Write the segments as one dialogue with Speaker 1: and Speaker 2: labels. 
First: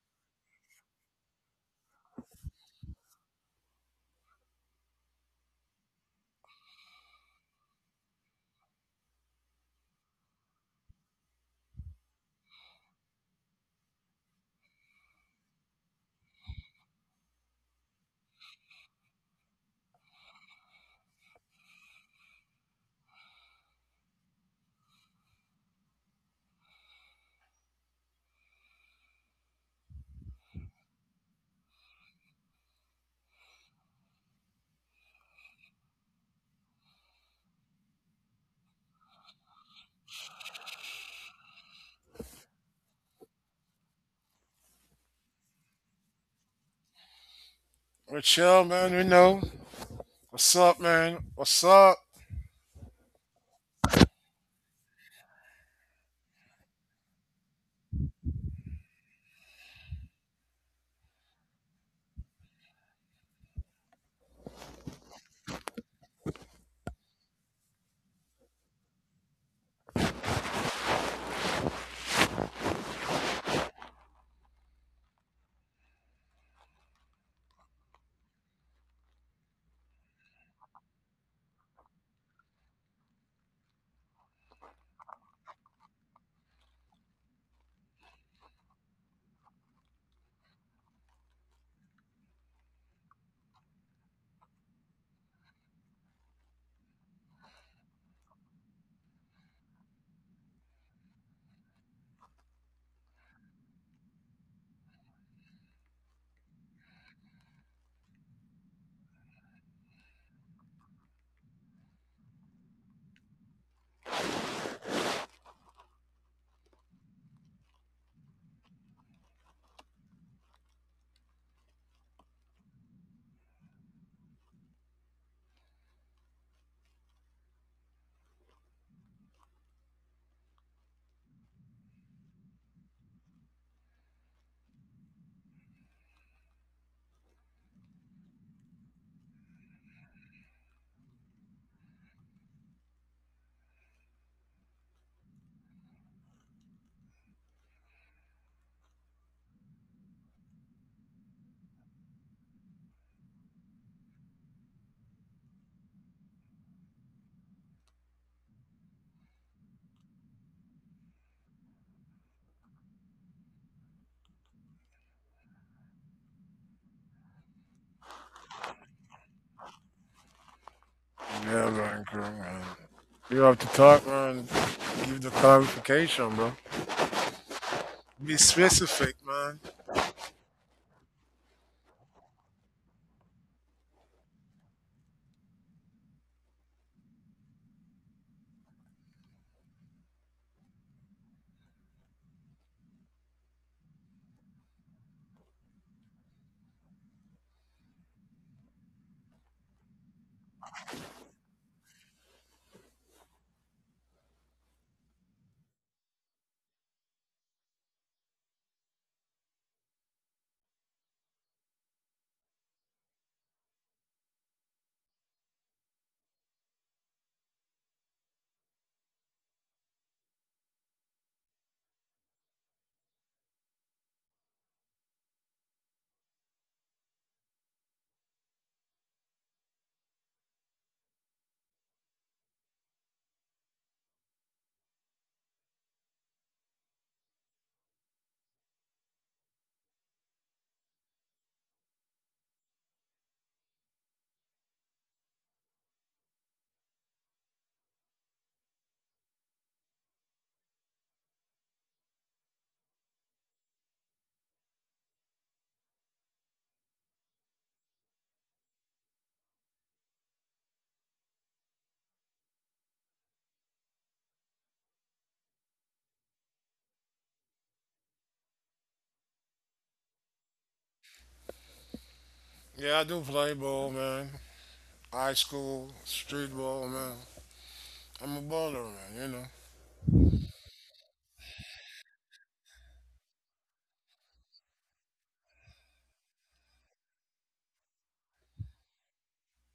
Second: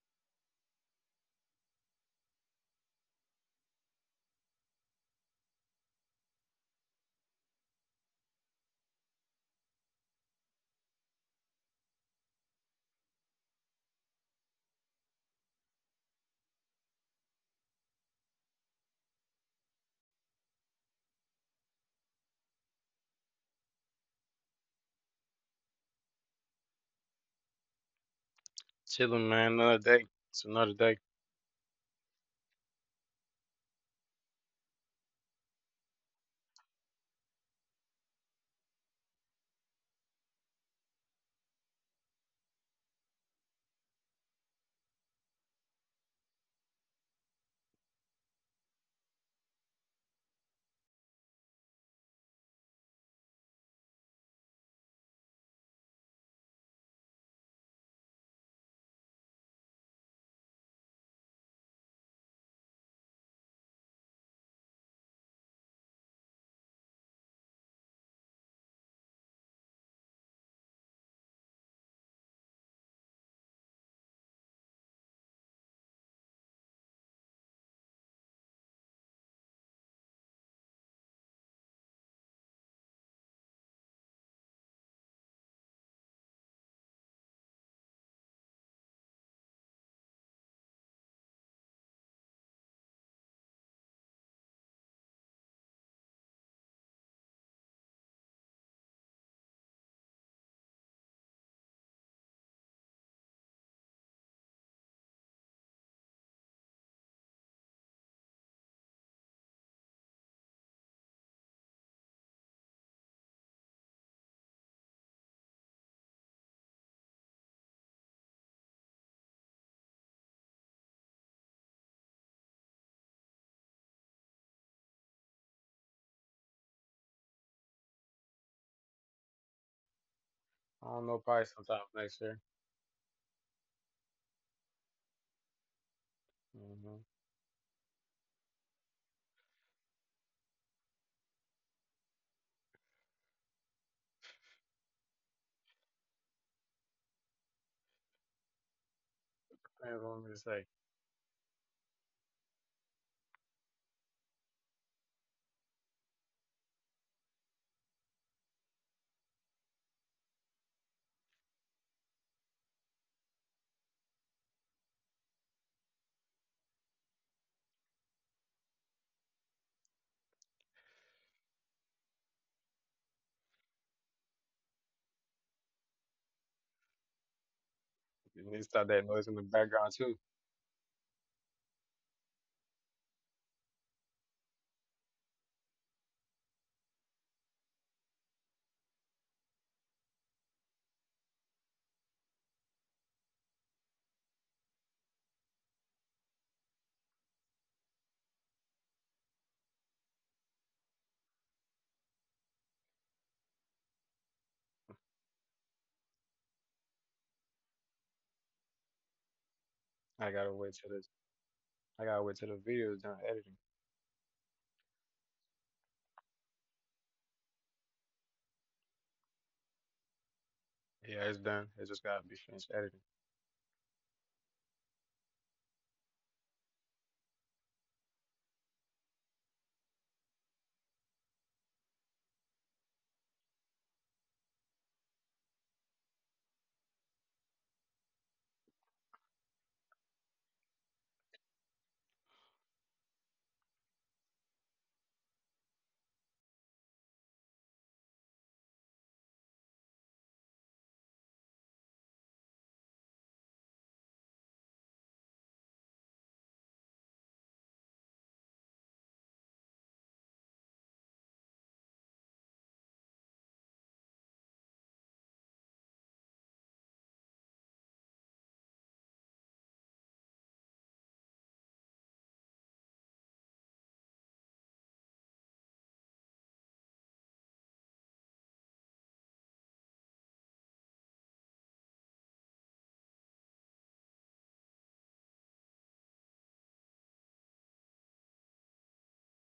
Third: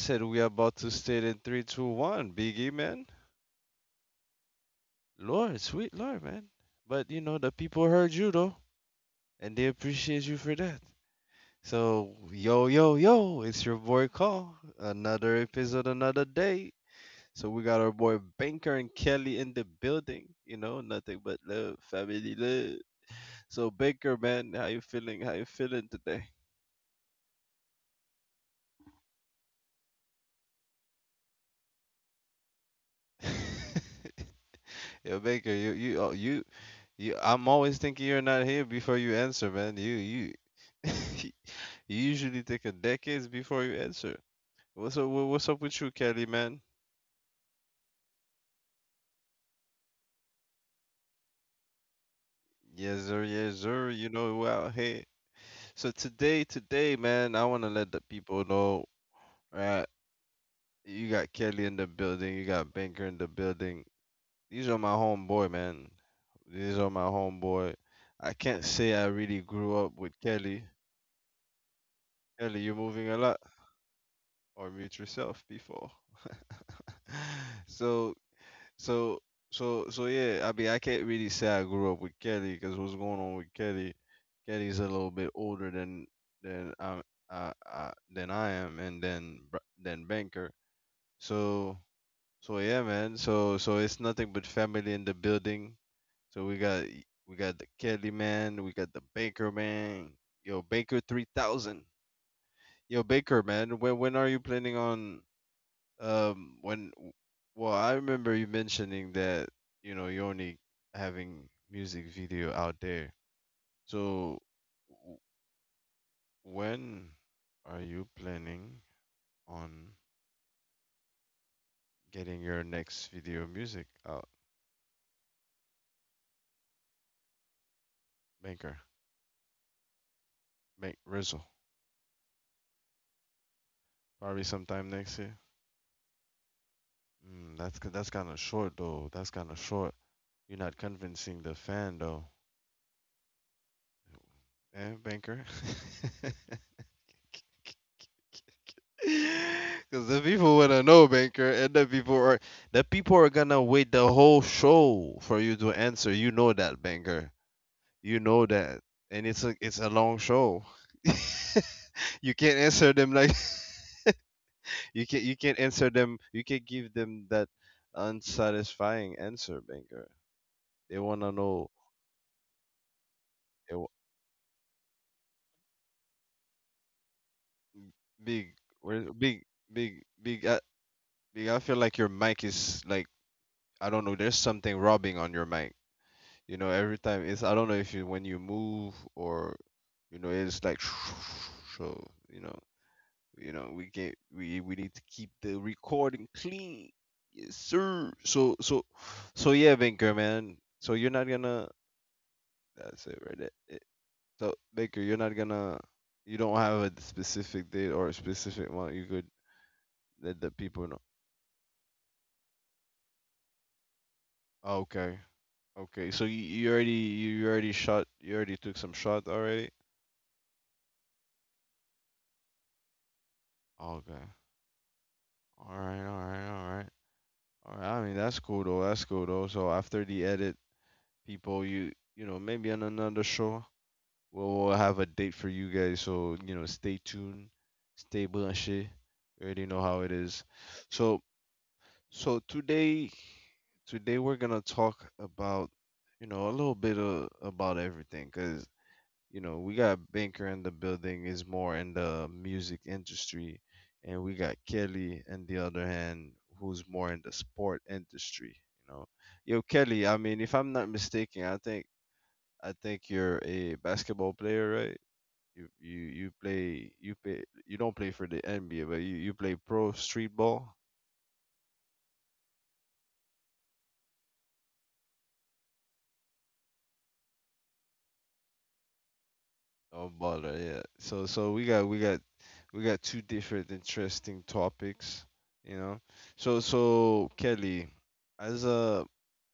Speaker 1: said we are about to state in three, two, one. Biggie, man. Lord, sweet Lord, man. But you know, the people heard you though, and they appreciate you for that. So, yo, yo, yo, it's your boy Call. Another episode, another day. So we got our boy Banker and Kelly in the building. You know, nothing but love, family love. So Banker, man, how you feeling? How you feeling today?
Speaker 2: Chilling, man. Another day. It's another day.
Speaker 1: Yo, Baker, you, You, I'm always thinking you're not here before you answer, man. You usually take a decades before you answer. What's up? What's up with you, Kelly, man?
Speaker 3: We're chill, man. You know. What's up, man? What's up?
Speaker 1: Yes, sir. Yes, sir. You know, well, hey. So today, man, I want to let the people know, right? You got Kelly in the building. You got Banker in the building. These are my homeboy, man. These are my homeboy. I can't say I really grew up with Kelly. Kelly, you moving a lot or mute yourself before. So, so, so yeah. I mean, I can't really say I grew up with Kelly because what's going on with Kelly? Kelly's a little bit older than I, than I am, and then than Banker. So, so yeah, man. So it's nothing but family in the building. So we got the Kelly man, we got the Baker man. Yo, Baker 3000. Yo, Baker man, when are you planning on when well, I remember you mentioning that you know you're only having music video out there. So, w- when are you planning on getting your next video music out, Maker,
Speaker 2: I
Speaker 1: Make
Speaker 2: don't know.
Speaker 1: Rizzle.
Speaker 2: Probably sometime next year.
Speaker 1: Probably sometime next year.
Speaker 2: Mm-hmm.
Speaker 1: Mm, that's kind of short though. That's kind of short. You're not convincing the fan though, eh, Banker?
Speaker 2: Depends
Speaker 1: Cause
Speaker 2: on
Speaker 1: the
Speaker 2: what to
Speaker 1: people
Speaker 2: say.
Speaker 1: wanna know, banker, and the people are gonna wait the whole show for you to answer. You know that, banker. You know that, and it's a long show. you can't answer them like you can't answer them. You can not give them that unsatisfying answer, banker. They wanna
Speaker 3: Yeah,
Speaker 1: know.
Speaker 3: man. Cool, man. You have to
Speaker 1: They wa-
Speaker 3: talk, man. Give the clarification, bro.
Speaker 2: You
Speaker 3: Be
Speaker 2: need
Speaker 1: big,
Speaker 2: to stop that
Speaker 1: where-
Speaker 2: noise
Speaker 3: specific,
Speaker 2: in the
Speaker 1: big,
Speaker 3: man.
Speaker 2: background
Speaker 1: big,
Speaker 2: too.
Speaker 1: big, uh, big. I feel like your mic is like I don't know. There's something rubbing on your mic. You know, every time it's I don't know if you when you move or you know it's like so you know we need to keep the recording clean. Yes, sir. So yeah, Baker man. So you're not gonna that's it right there. So Baker, you're not gonna you don't have a specific date or a specific amount you could
Speaker 2: I
Speaker 1: let
Speaker 2: gotta
Speaker 1: the
Speaker 2: wait till
Speaker 1: people know.
Speaker 2: this. I gotta wait till the video is done editing.
Speaker 1: Okay. Okay. So you, you already shot you already took some shot already?
Speaker 2: Yeah, it's done. It just gotta be finished editing.
Speaker 1: Okay. All right, all right, all right. All right. I mean, that's cool though. That's cool though. So after the edit, people, you know, maybe on another show, we'll have a date for you guys. So you know, stay tuned, stay bunched. You already know how it is. So so today we're gonna talk about you know a little bit of, about everything, 'cause you know, we got Banker in the building is more in the music industry, and we got Kelly on the other hand who's more in the sport industry. You know, yo Kelly, I mean, if I'm not mistaken, I think you're a basketball player, right? You play you play you don't play for the NBA, but you play pro street ball.
Speaker 3: Yeah, I do play ball, man. High school, street ball, man. I'm a baller, man. You know,
Speaker 1: Oh, bother, yeah. So we got two different interesting topics, you know. So Kelly, as a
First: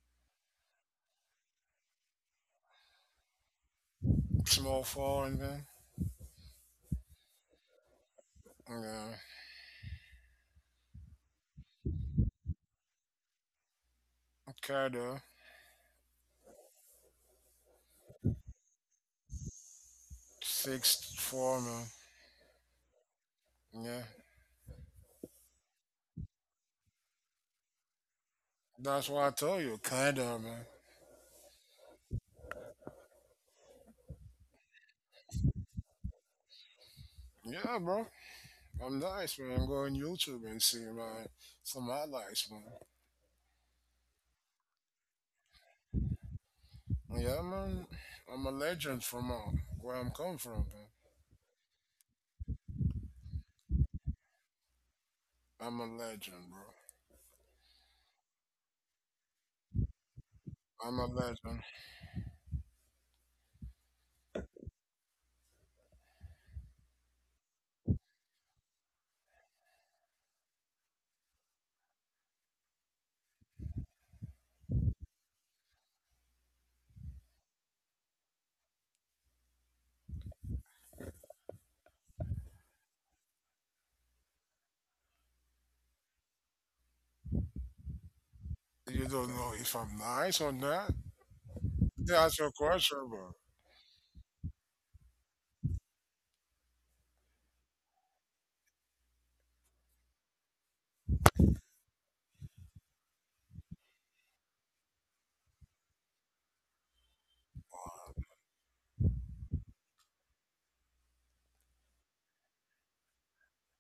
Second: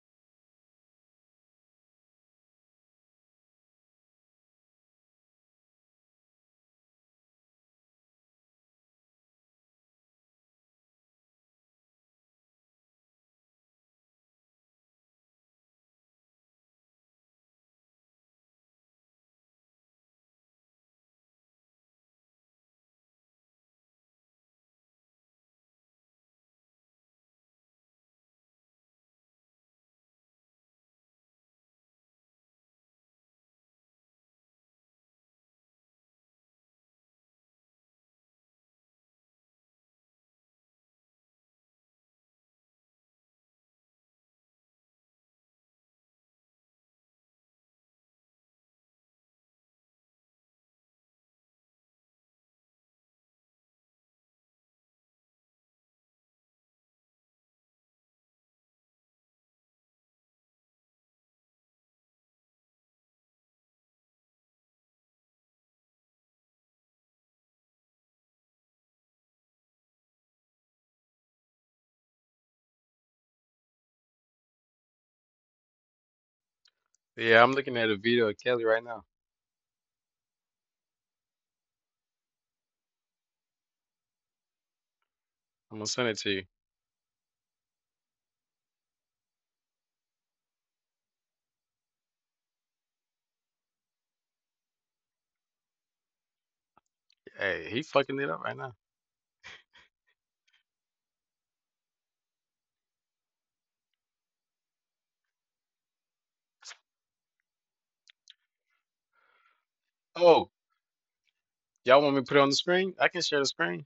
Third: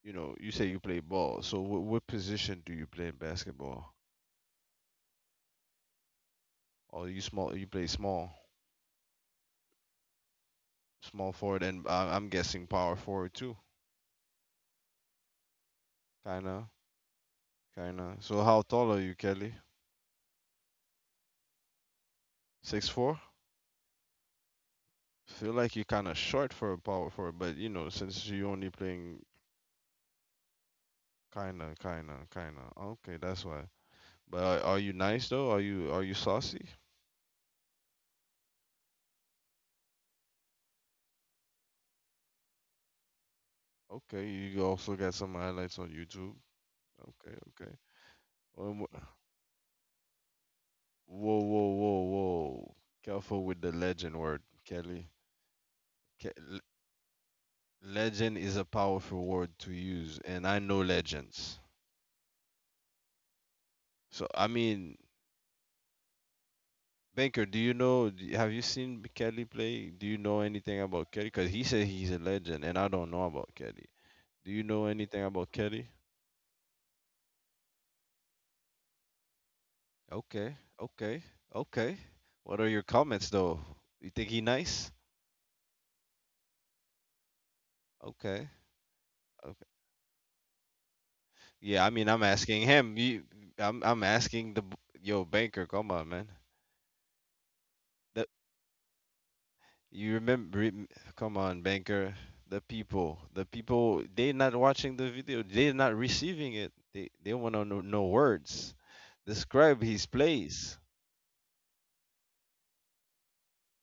Speaker 1: you know, you say you play ball. So what position do you play in basketball?
Speaker 3: small forward, man.
Speaker 1: Or you small you play small,
Speaker 3: Yeah,
Speaker 1: small forward and I'm guessing power forward too.
Speaker 3: kinda
Speaker 1: Kinda, kinda. So how tall are you, Kelly?
Speaker 3: 6'4", man.
Speaker 1: 6'4"?
Speaker 3: Yeah,
Speaker 1: Feel like you're kinda short for a power forward, but you know, since you only
Speaker 3: that's
Speaker 1: playing
Speaker 3: why I told you, kinda, man.
Speaker 1: kinda, kinda, kinda. Okay, that's why. But are you nice though? Are you saucy?
Speaker 3: Yeah, bro. I'm nice, man. Go on YouTube and see my some highlights, man.
Speaker 1: Okay, you also got some highlights on YouTube. Okay,
Speaker 3: Yeah,
Speaker 1: okay.
Speaker 3: man. I'm a
Speaker 1: Whoa,
Speaker 3: legend from where I'm come from, man.
Speaker 1: whoa, whoa, whoa! Careful with the legend word, Kelly.
Speaker 3: I'm a
Speaker 1: Ke-
Speaker 3: legend,
Speaker 1: le-
Speaker 3: bro.
Speaker 1: Legend is a powerful word to use, and I know
Speaker 3: I'm a
Speaker 1: legends.
Speaker 3: legend.
Speaker 1: So I mean, Banker, do you know? Have you seen Kelly play? Do you know anything about Kelly? Because he said he's a legend, and I don't know about Kelly. Do you know anything about Kelly?
Speaker 2: Yeah, I'm looking at a video of Kelly right now.
Speaker 1: Okay, okay, okay. What are your comments though? You think he nice?
Speaker 2: I'm gonna send it to you.
Speaker 1: Okay,
Speaker 3: You don't know
Speaker 1: okay.
Speaker 3: if I'm nice or not.
Speaker 1: Yeah, I mean, I'm
Speaker 3: That's your
Speaker 1: asking him.
Speaker 3: question,
Speaker 1: You,
Speaker 3: bro.
Speaker 1: I'm asking yo banker. Come on, man.
Speaker 2: Hey, he fucking it
Speaker 1: The
Speaker 2: up right now.
Speaker 1: you remember? Come on, banker. The people, they not watching the video. They're not receiving it. They want to know words. Describe his
Speaker 2: Oh,
Speaker 1: place.
Speaker 2: y'all want me to put it on the screen? I can share the screen.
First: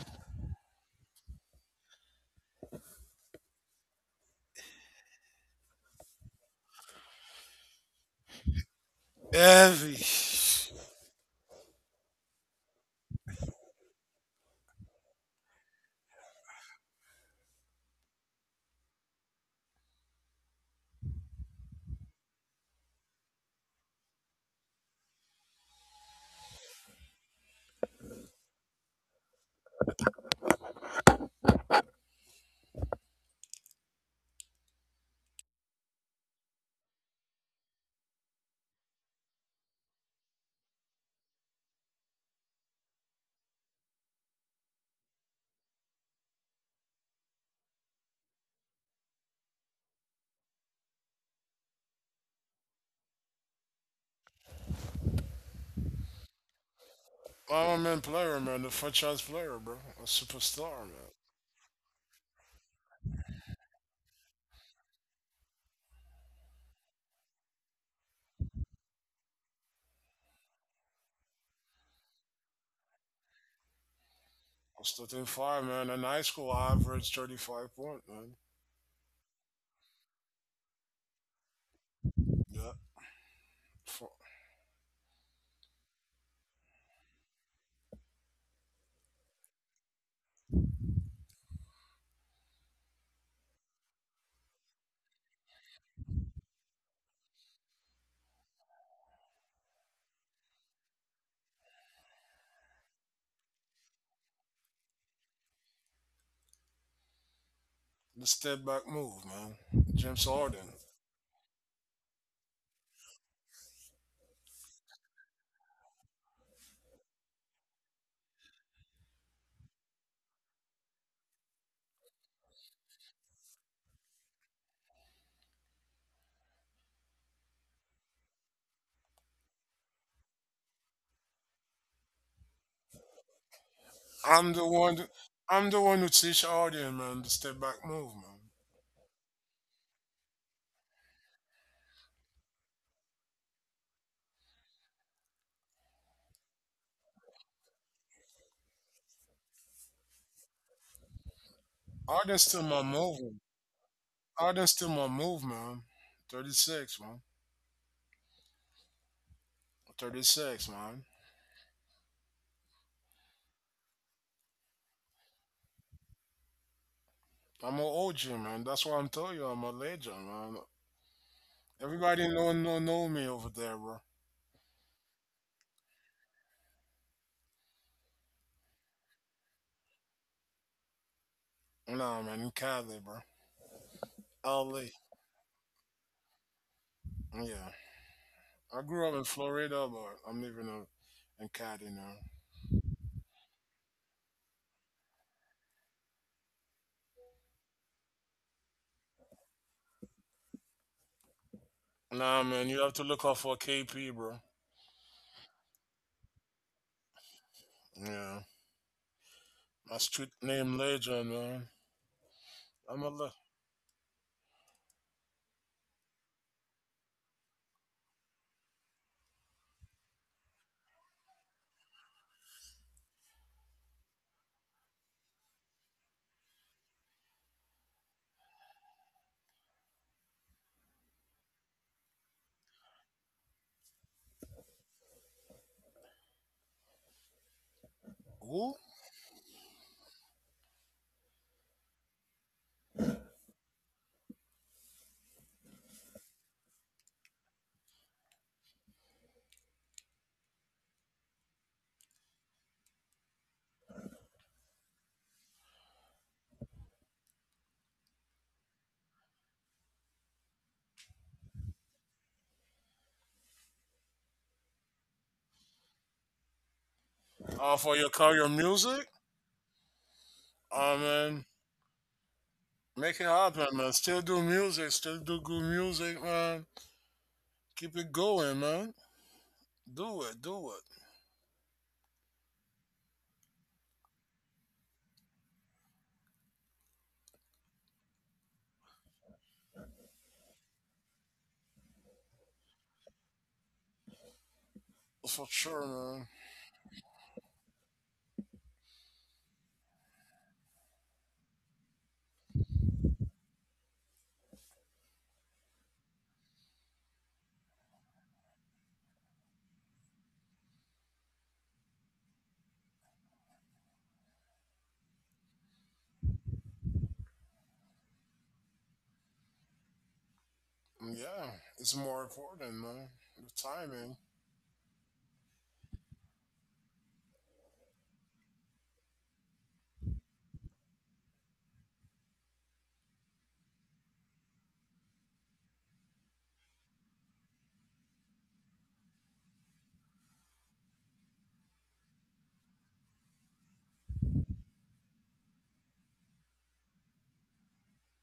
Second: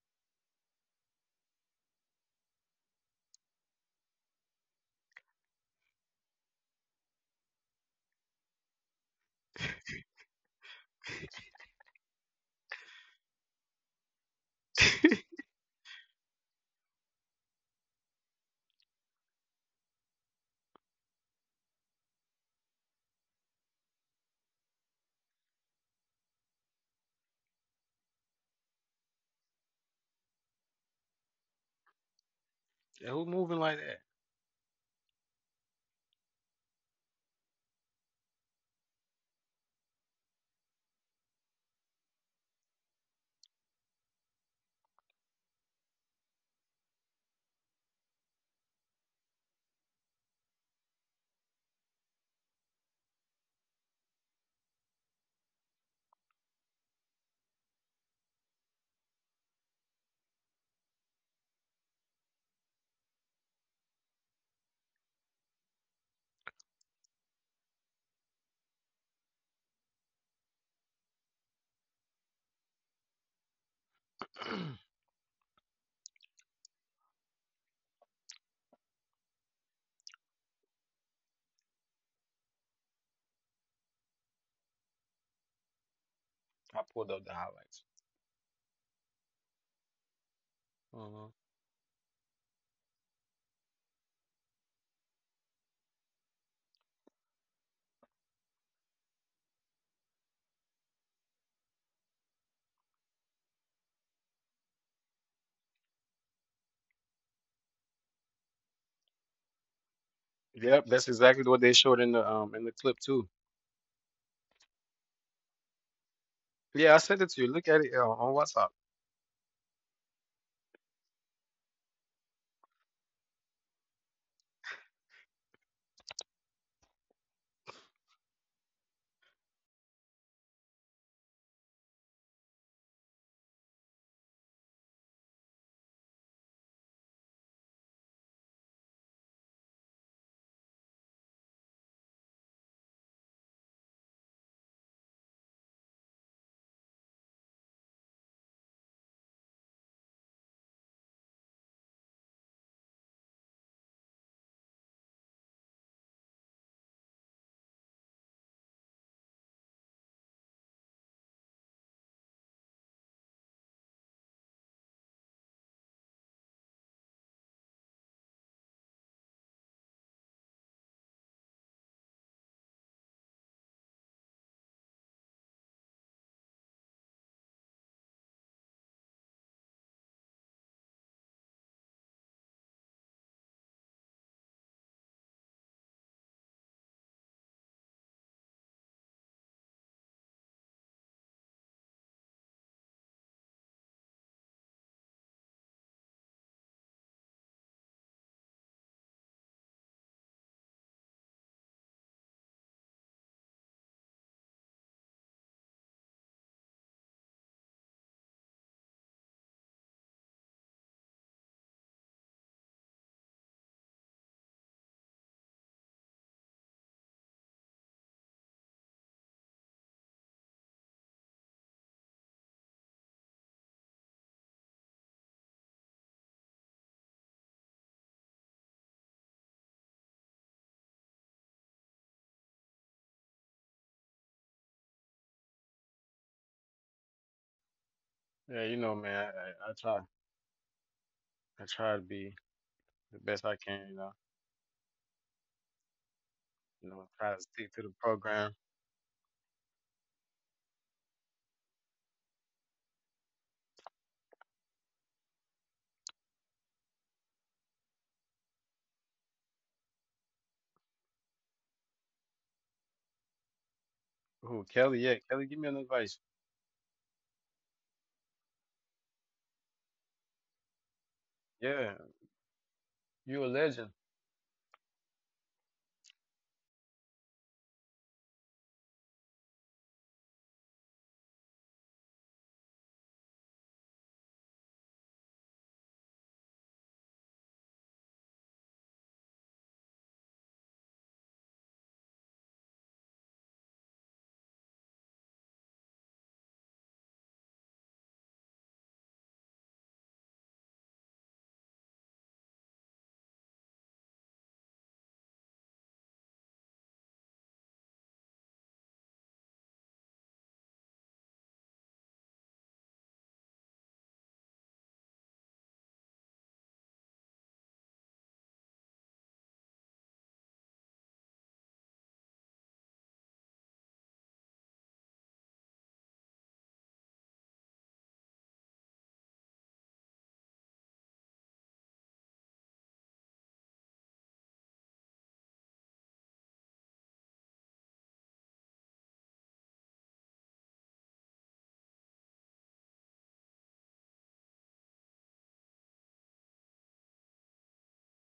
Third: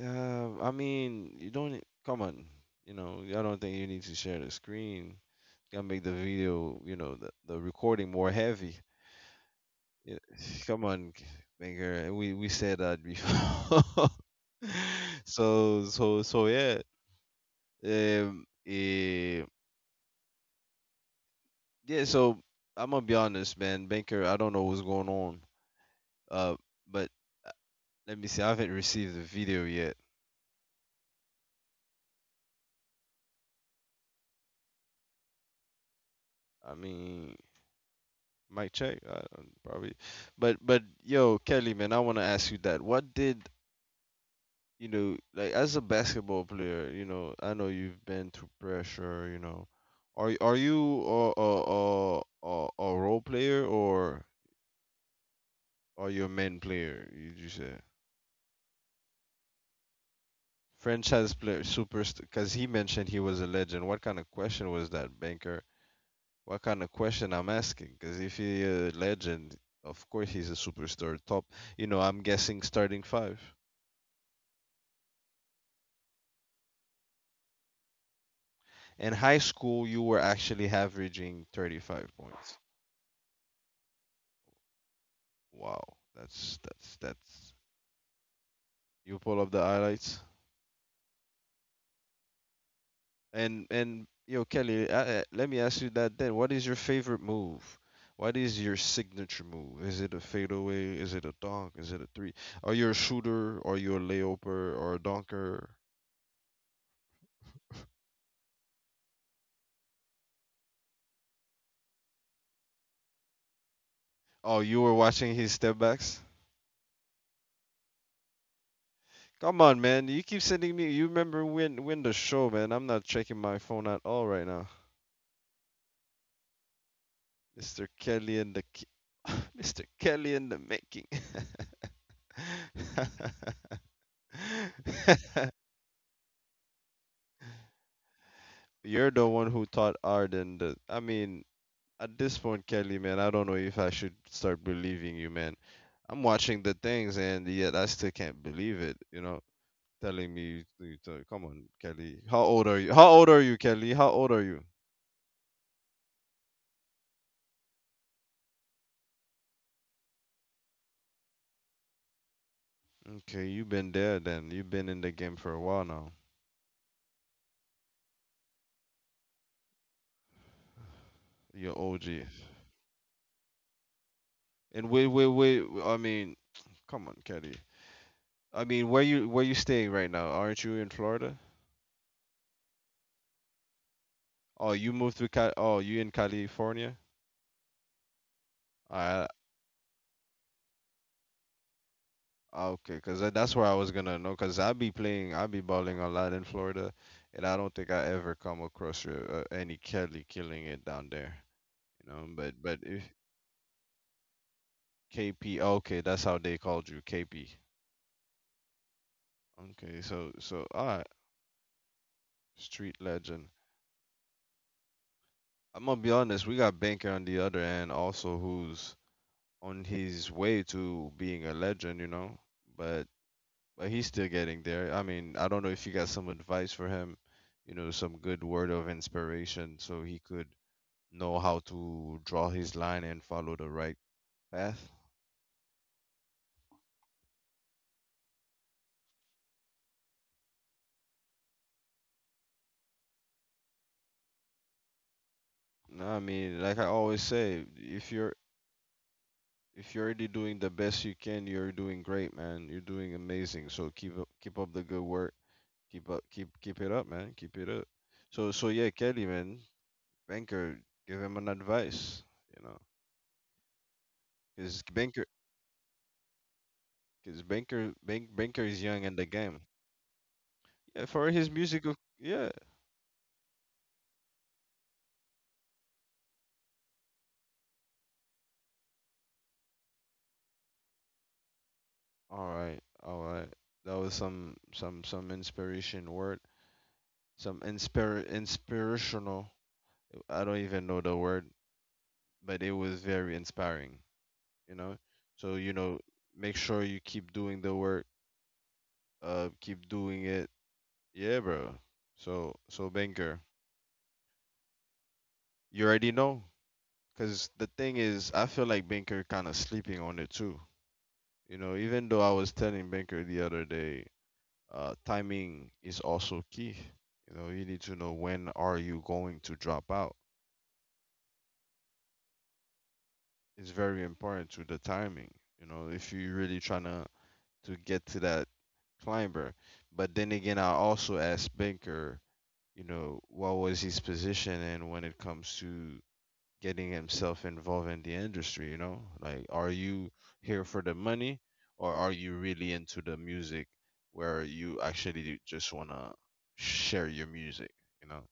Speaker 1: I mean, you don't. Come on. You know, I don't think you need to share the screen. Gotta make the video, you know, the recording more heavy.
Speaker 3: Heavy.
Speaker 1: Yeah, Come on, Banger. And we said that before. So yeah. Um. eh, yeah. So I'm gonna be honest, man. Banker, I don't know what's going on. Uh. But uh, let me see. I haven't received the video yet.
Speaker 2: Yeah, who moving like that?
Speaker 1: I mean, mic check. I don't, probably. But yo, Kelly, man, I wanna ask you that. What did you know, like as a basketball player, you know, I know you've been through pressure, you know. Are are you a role player or are you a main player? You just said
Speaker 3: I'm a man player, man. The franchise player, bro. A superstar,
Speaker 1: franchise
Speaker 3: man.
Speaker 1: player, super, because he mentioned he was a legend. What kind of question was that, banker? What kind of question I'm asking? Because if he's a legend, of course he's a superstar. Top, you know, I'm guessing starting five.
Speaker 3: I was 13-5, man. In high school, I averaged 35 point, man.
Speaker 1: In high school, you were actually averaging 35 points.
Speaker 3: Yeah. For
Speaker 1: Wow,
Speaker 2: I pulled up the
Speaker 1: that's
Speaker 2: highlights.
Speaker 1: you pull up the highlights.
Speaker 2: Uh-huh.
Speaker 1: And yo Kelly, let me ask you that then. What is your favorite move? What is your signature move? Is it a fadeaway? Is it a dunk? Is it a three? Are you a shooter? Are you a layoper or a dunker?
Speaker 3: the step back move, man. James
Speaker 2: Yep,
Speaker 3: Harden.
Speaker 2: that's exactly what they showed in the clip too.
Speaker 1: Oh, you were watching his step backs?
Speaker 2: Yeah, I sent it to you. Look at it on WhatsApp.
Speaker 1: Come on, man. You keep sending me. You remember when the show, man? I'm not checking my phone at all right now. Mr. Kelly and the Mr. Kelly in the making.
Speaker 3: I'm the one. I'm the one who teach Arden, man, the step back move, man.
Speaker 1: You're the one who taught Arden that. I mean, at this point, Kelly, man, I don't know if I should start believing you, man. I'm watching the things, and yet I still can't believe it. You know, telling me, come on, Kelly. How
Speaker 3: Arden
Speaker 1: old are
Speaker 3: still
Speaker 1: you?
Speaker 3: my
Speaker 1: How old are you,
Speaker 3: movement.
Speaker 1: Kelly? How old are you?
Speaker 3: Arden still my move, man. 36, man. 36, man.
Speaker 1: Okay, you've been there then. You've been in the game for a while now.
Speaker 3: I'm an OG, man. That's why I'm telling you, I'm a legend, man.
Speaker 1: You're OG.
Speaker 3: Everybody know me over there, bro.
Speaker 1: And wait, wait, wait. I mean, come on, Kelly. I mean, where you staying right now? Aren't you in Florida?
Speaker 3: Nah, man, in Cali, bro.
Speaker 1: Oh, you
Speaker 3: LA.
Speaker 1: moved to Cal. Oh, you in California?
Speaker 3: Yeah. I grew
Speaker 1: I
Speaker 3: up in Florida, but I'm living in Cali now.
Speaker 1: okay, cause that's where I was gonna know. Cause I be balling a lot in Florida, and I don't think I ever come across any Kelly killing it down there. You know, but
Speaker 3: Nah,
Speaker 1: but
Speaker 3: man, you
Speaker 1: if
Speaker 3: have to look out for KP, bro.
Speaker 1: KP, okay, that's how they called you, KP.
Speaker 3: Yeah.
Speaker 1: Okay,
Speaker 3: My
Speaker 1: so
Speaker 3: street
Speaker 1: so all
Speaker 3: name
Speaker 1: right,
Speaker 3: legend, man.
Speaker 1: street
Speaker 3: I'm a le-
Speaker 1: legend. I'm gonna be honest, we got Banker on the other end also, who's on his way to being a legend. You know, but but he's still getting there. I mean, I don't know if you got some advice for him, you know, some good word of inspiration so he could know how to draw his line and follow the right path.
Speaker 2: Yeah,
Speaker 3: who?
Speaker 2: man, I try. I try to be the best I can.
Speaker 1: No, I mean, like I
Speaker 2: You know,
Speaker 1: always
Speaker 2: try to
Speaker 1: say,
Speaker 2: stick to the program.
Speaker 1: if you're already doing the best you can, you're doing great, man. You're doing amazing. So keep up the good work. Keep up, keep it up, man. Keep it up. So yeah, Kelly, man, banker, give him an advice. You know,
Speaker 2: Ooh,
Speaker 1: because
Speaker 2: Kelly, yeah,
Speaker 1: banker,
Speaker 2: Kelly, give me an advice.
Speaker 3: For your career
Speaker 1: banker is young in
Speaker 3: music.
Speaker 1: the game. Yeah,
Speaker 3: I
Speaker 1: for his
Speaker 3: mean,
Speaker 1: musical.
Speaker 2: Yeah,
Speaker 1: Yeah.
Speaker 3: make it
Speaker 2: you a
Speaker 3: happen,
Speaker 2: legend.
Speaker 3: man. Still do music, still do good music, man. Keep it going, man. Do it, do it.
Speaker 1: All right. All right. That was some inspiration word. Some inspirational. I don't even know the word, but it was very inspiring, you know? So,
Speaker 3: For
Speaker 1: you
Speaker 3: sure,
Speaker 1: know,
Speaker 3: man.
Speaker 1: make sure you keep doing the work, keep doing it. Yeah, bro. So Banker, you already know cuz the thing is I feel like Banker kind of sleeping on it too. You know, even though I was telling Banker the other day timing is also key. You know, you need to know when are you going to drop out.
Speaker 3: Yeah, it's more important, man. The
Speaker 1: It's very
Speaker 3: timing.
Speaker 1: important to the timing. You know, if you're really trying to get to that climber. But then again, I also asked Banker, you know, what was his position and when it comes to getting himself involved in the industry, you know? Like, are you here for the money or are you really into the music where you actually just want to share your music, you know?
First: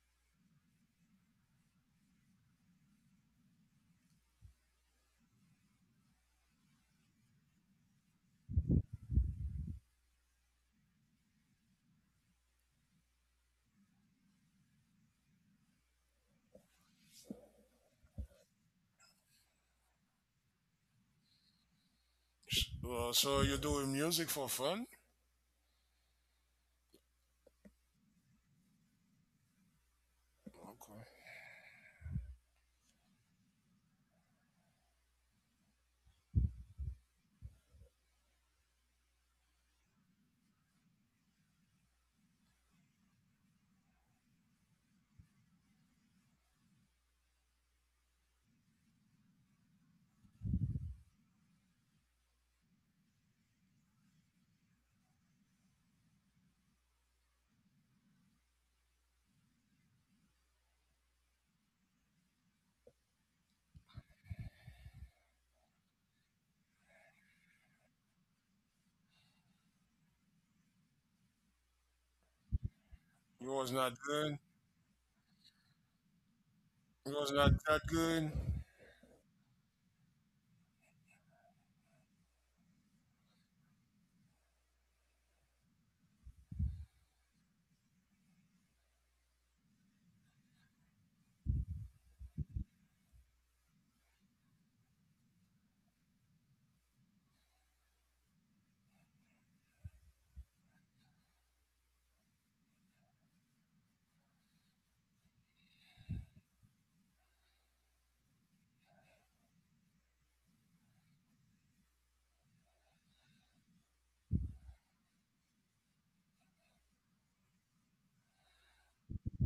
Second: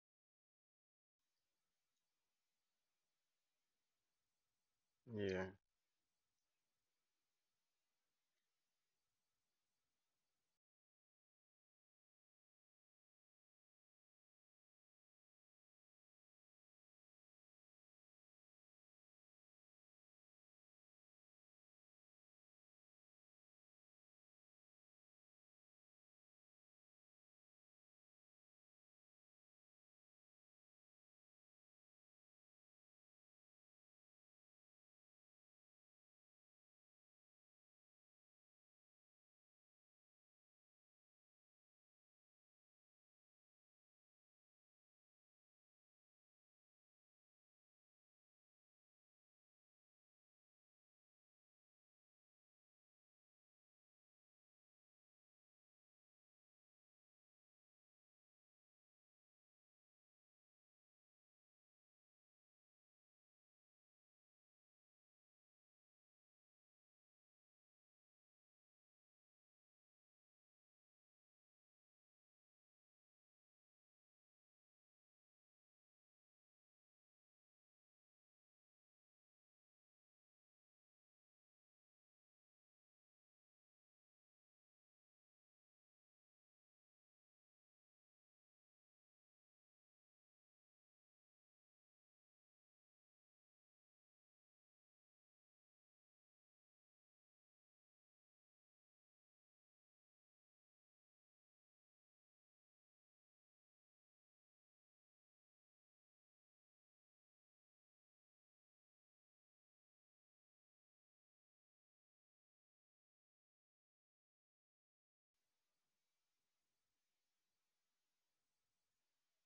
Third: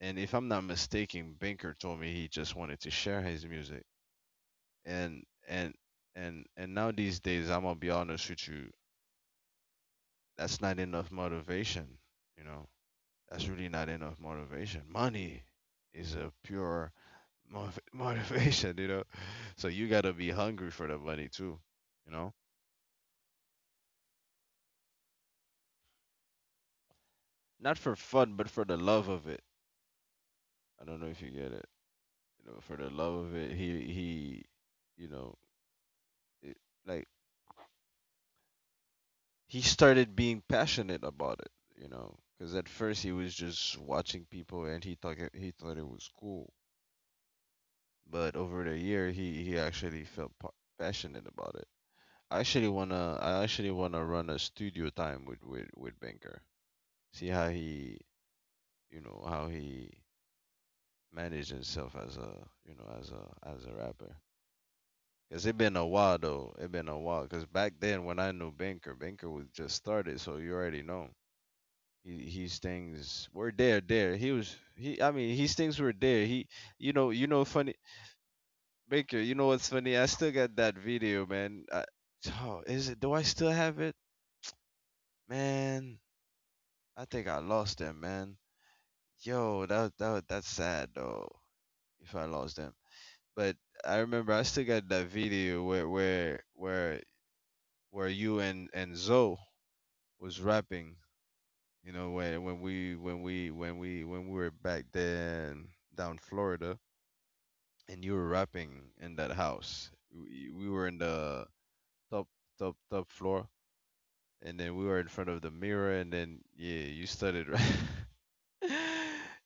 Speaker 1: And if I'm not mistaken, Banker told me he just wanted to share his music. And
Speaker 2: Yeah,
Speaker 1: and and now these days, I'm gonna be honest with you, that's not enough motivation. You know, that's really not enough motivation. Money is a pure motivation. You know, so you gotta be hungry for the money too. You know,
Speaker 3: So you're doing music for fun?
Speaker 1: not for fun, but for the love of it. I don't know if
Speaker 3: Okay.
Speaker 1: you get it. You know, for the love of it, he, you know, it, like he started being passionate about it, you know, because at first he was just watching people and he thought it was cool, but over the year he actually felt passionate about it. I actually wanna run a studio time with Banker, see how he, how he managed himself as a you know as a rapper. Cause it been a while though. It been a while. Cause back then when I knew Banker, Banker was just started, so you already know. He, his things
Speaker 3: You
Speaker 1: were
Speaker 3: was
Speaker 1: there,
Speaker 3: not
Speaker 1: there. He
Speaker 3: good.
Speaker 1: was he. I mean, his things were there. He,
Speaker 3: You was not
Speaker 1: funny
Speaker 3: that good.
Speaker 1: Baker. You know what's funny? I still got that video, man. Oh, is it? Do I still have it, man? I think I lost them, man. Yo, that's sad though. If I lost them, but I remember I still got that video where you and Zoe was rapping. You know when we when we when we when we were back then down Florida and you were rapping in that house. We were in the top top floor, and then we were in front of the mirror, and then yeah, you started right.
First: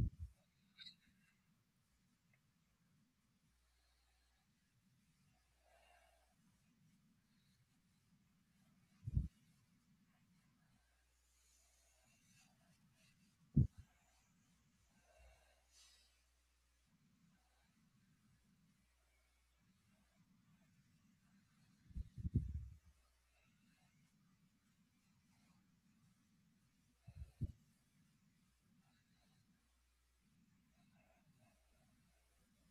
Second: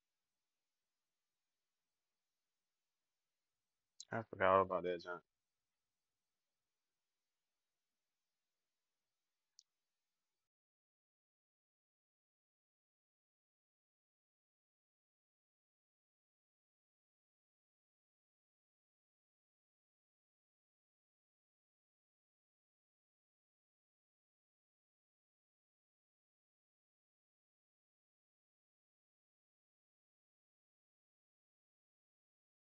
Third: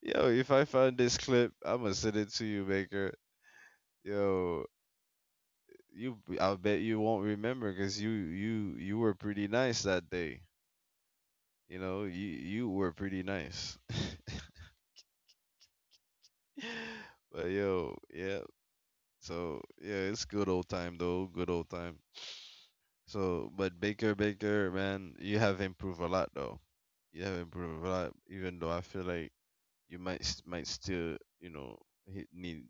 Speaker 1: Yo, if I find this clip, I'ma send it to you, Baker.
Speaker 2: I forgot all
Speaker 1: Yo,
Speaker 2: about that, John.
Speaker 1: I bet you won't remember because you were pretty nice that day. You know, you were pretty nice. But yo, yeah. So yeah, it's good old time though. Good old time. So, but Baker, Baker, man, you have improved a lot though. You have improved a lot, even though I feel like you might still, you know, need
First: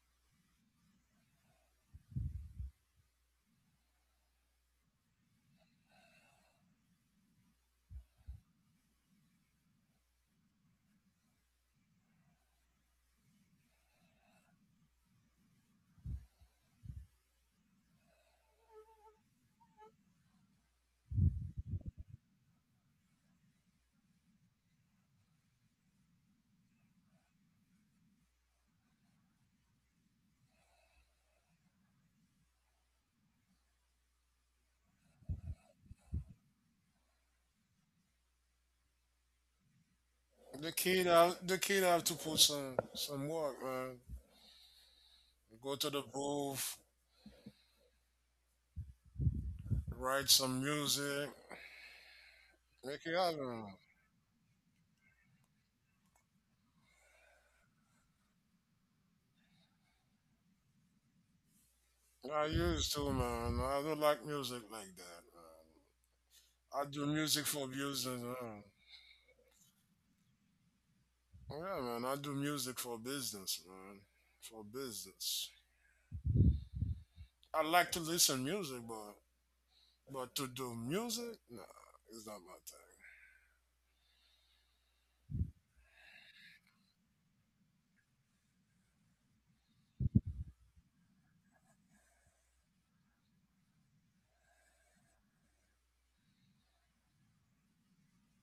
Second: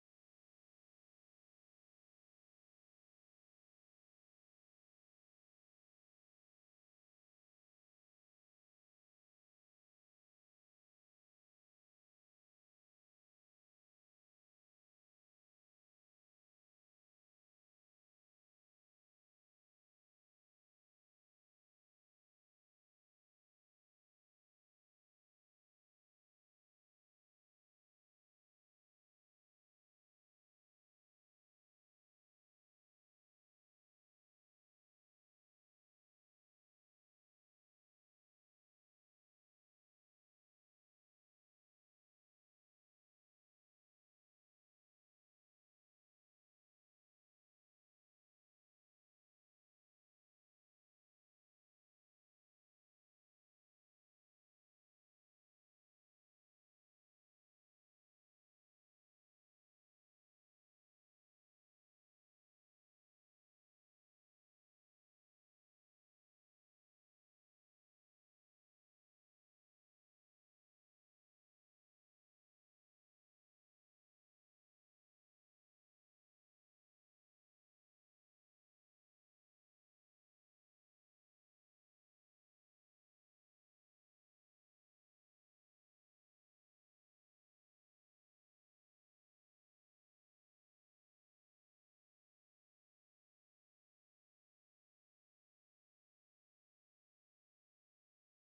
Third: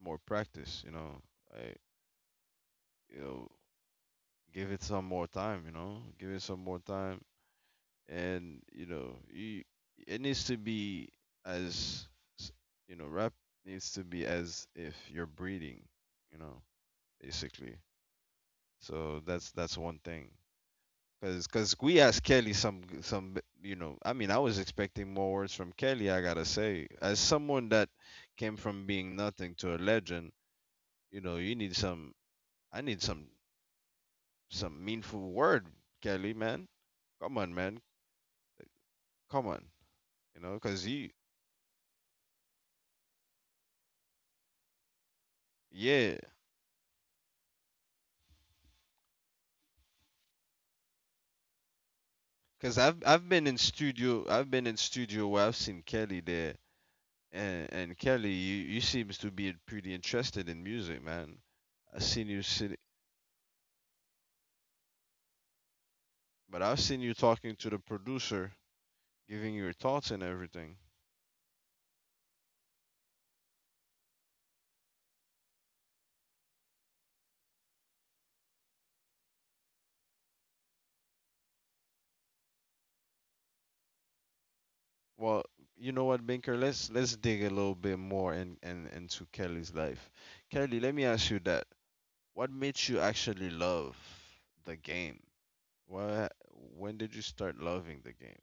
Speaker 1: more practice. You know, like you know, give it some more time. You know, give it some more time, and you know, you, it needs to be as s- you know, rap needs to be as if you're breathing. You know, basically. So that's one thing. Cause we asked Kelly you know, I mean, I was expecting more words from Kelly. I gotta say, as someone that came from being nothing to a legend, you know, you need some. I need some meaningful word, Kelly, man. Come on, man. Come on. You know,
Speaker 3: The
Speaker 1: cause
Speaker 3: kid
Speaker 1: you,
Speaker 3: have the kid have to put some work, man. Go to the
Speaker 1: yeah.
Speaker 3: booth, write some music,
Speaker 1: Cause I've,
Speaker 3: make it
Speaker 1: I've been in
Speaker 3: happen.
Speaker 1: studio. I've been in studio where I've seen Kelly there, and Kelly, you seems to be pretty interested in music, man. I've seen you
Speaker 3: I
Speaker 1: sitting,
Speaker 3: used to, man. I don't like music like that, man.
Speaker 1: but I've
Speaker 3: I
Speaker 1: seen
Speaker 3: do
Speaker 1: you
Speaker 3: music
Speaker 1: talking
Speaker 3: for
Speaker 1: to the
Speaker 3: business,
Speaker 1: producer
Speaker 3: man.
Speaker 1: giving your thoughts and everything.
Speaker 3: Yeah, man. I do music for business, man. For business. I like to listen music, but to do music, nah, it's not my
Speaker 1: Well, you know what, Binker? Let's dig a little bit more in into Kelly's life. Kelly, let me ask you that. What made you actually love the game? What When did you start loving the game?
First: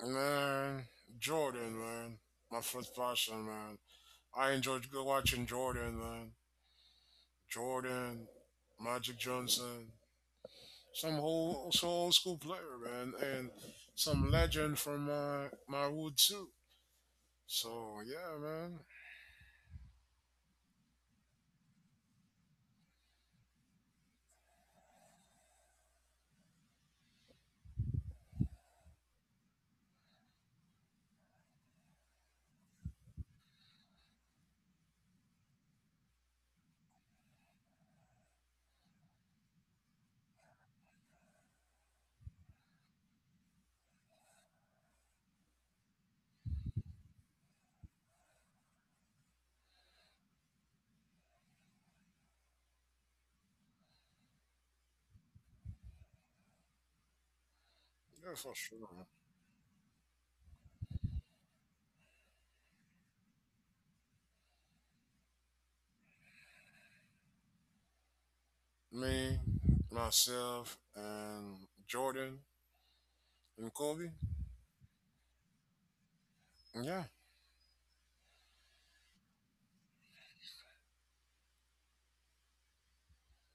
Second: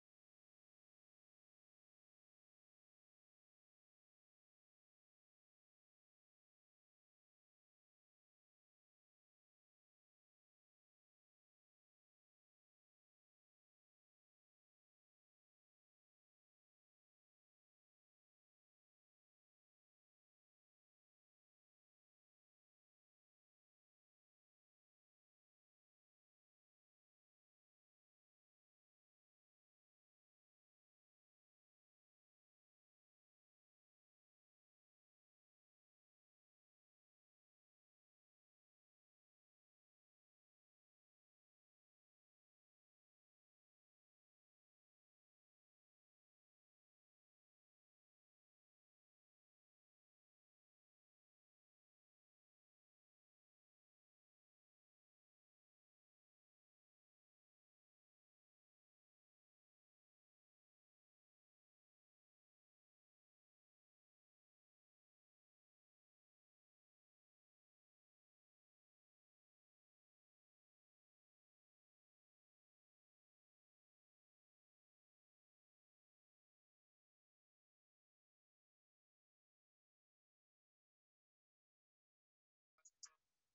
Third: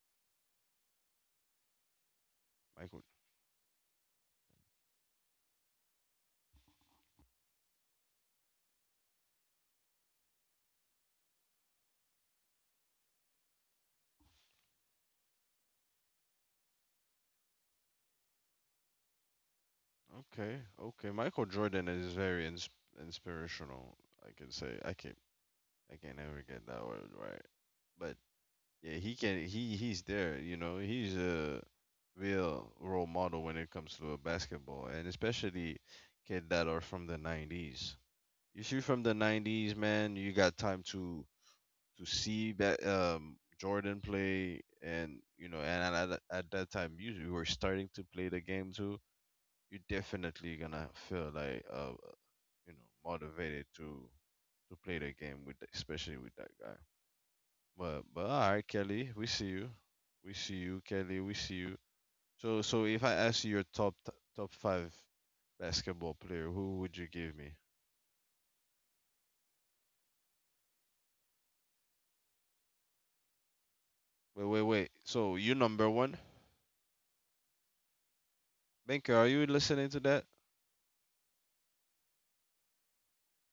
Speaker 3: thing. Man, Jordan, man. My first
Speaker 1: Michael.
Speaker 3: passion, man. I enjoyed watching Jordan, man. Jordan, Magic Johnson. Some old school player, man, and some legend from my wood too. So yeah, man,
Speaker 1: Okay, okay. Michael Jordan is very inspirational. I can say I can never get that word right, but yeah, he can. He's there. You know, he's a real role model when it comes to basketball, and especially kid that are from the '90s. If you're from the '90s, man, you got time to see that Jordan play, and you know, at that time, you were starting to play the game too. You're definitely gonna feel like you know, motivated to play the game with, especially with that guy. But
Speaker 3: yeah
Speaker 1: all
Speaker 3: for
Speaker 1: right,
Speaker 3: sure.
Speaker 1: Kelly, we see you. We see you, Kelly. We see you. So if I ask you your top five basketball player, who would you give me?
Speaker 3: Me, myself, and Jordan and Kobe.
Speaker 1: Wait, wait, wait. So you number one,
Speaker 3: Yeah,
Speaker 1: Binker? Are you listening to that?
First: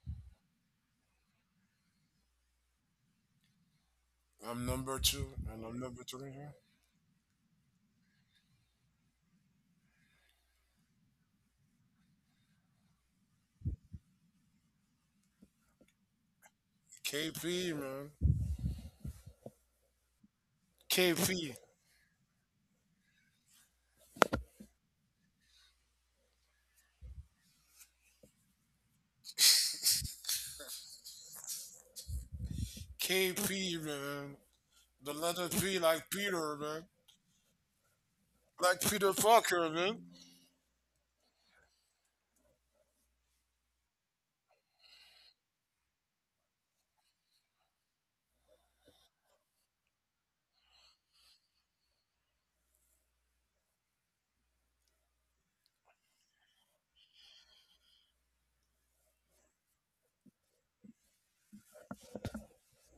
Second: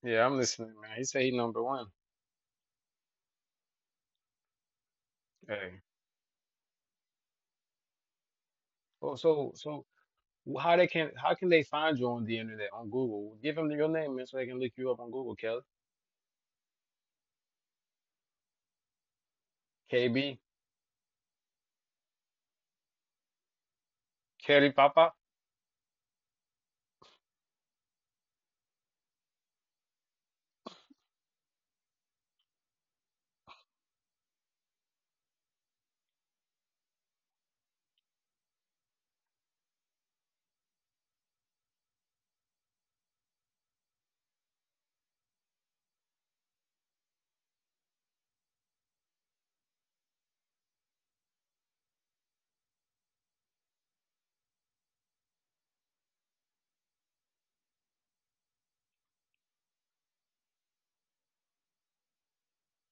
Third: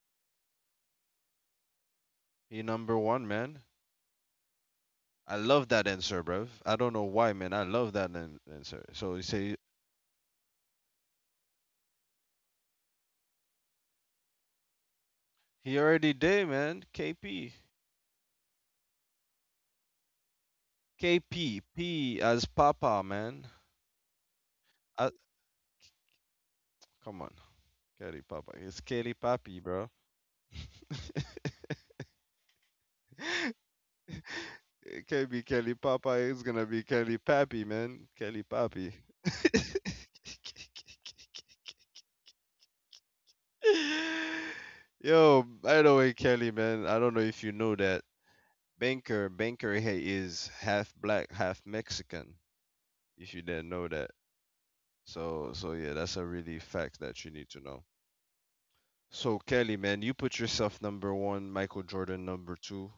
Speaker 2: Yeah, I'm listening, man. He said he number one.
Speaker 1: He number one, man.
Speaker 3: I'm number two,
Speaker 1: I
Speaker 3: and
Speaker 1: love
Speaker 3: I'm
Speaker 2: Hey.
Speaker 1: that
Speaker 3: number
Speaker 1: answer,
Speaker 3: three
Speaker 1: bruv.
Speaker 3: here.
Speaker 1: I don't know why, man. I love that answer. So
Speaker 2: Oh,
Speaker 1: you
Speaker 2: so
Speaker 1: say
Speaker 2: so wh- how they can how can they find you on the internet on Google? Give them your name, man, so they can look you up on Google, Kelly.
Speaker 1: he already did, man. KP,
Speaker 3: KP, man,
Speaker 2: KB,
Speaker 3: KP,
Speaker 1: KP, P P as Papa, man.
Speaker 2: Kelly
Speaker 1: I,
Speaker 2: Papa.
Speaker 1: Come on, Kelly Papa. It's Kelly Papi, bro.
Speaker 3: KP, man.
Speaker 1: It
Speaker 3: The
Speaker 1: can't be
Speaker 3: letter
Speaker 1: Kelly
Speaker 3: P, like
Speaker 1: Papa. It's
Speaker 3: Peter,
Speaker 1: gonna be
Speaker 3: man,
Speaker 1: Kelly Pappy, man. Kelly
Speaker 3: like
Speaker 1: Pappy.
Speaker 3: Peter Parker, man.
Speaker 1: Yo, by the way, Kelly, man, I don't know if you know that Banker he is half black, half Mexican. If you didn't know that, so yeah, that's a really fact that you need to know. So Kelly, man, you put yourself number one, Michael Jordan number two.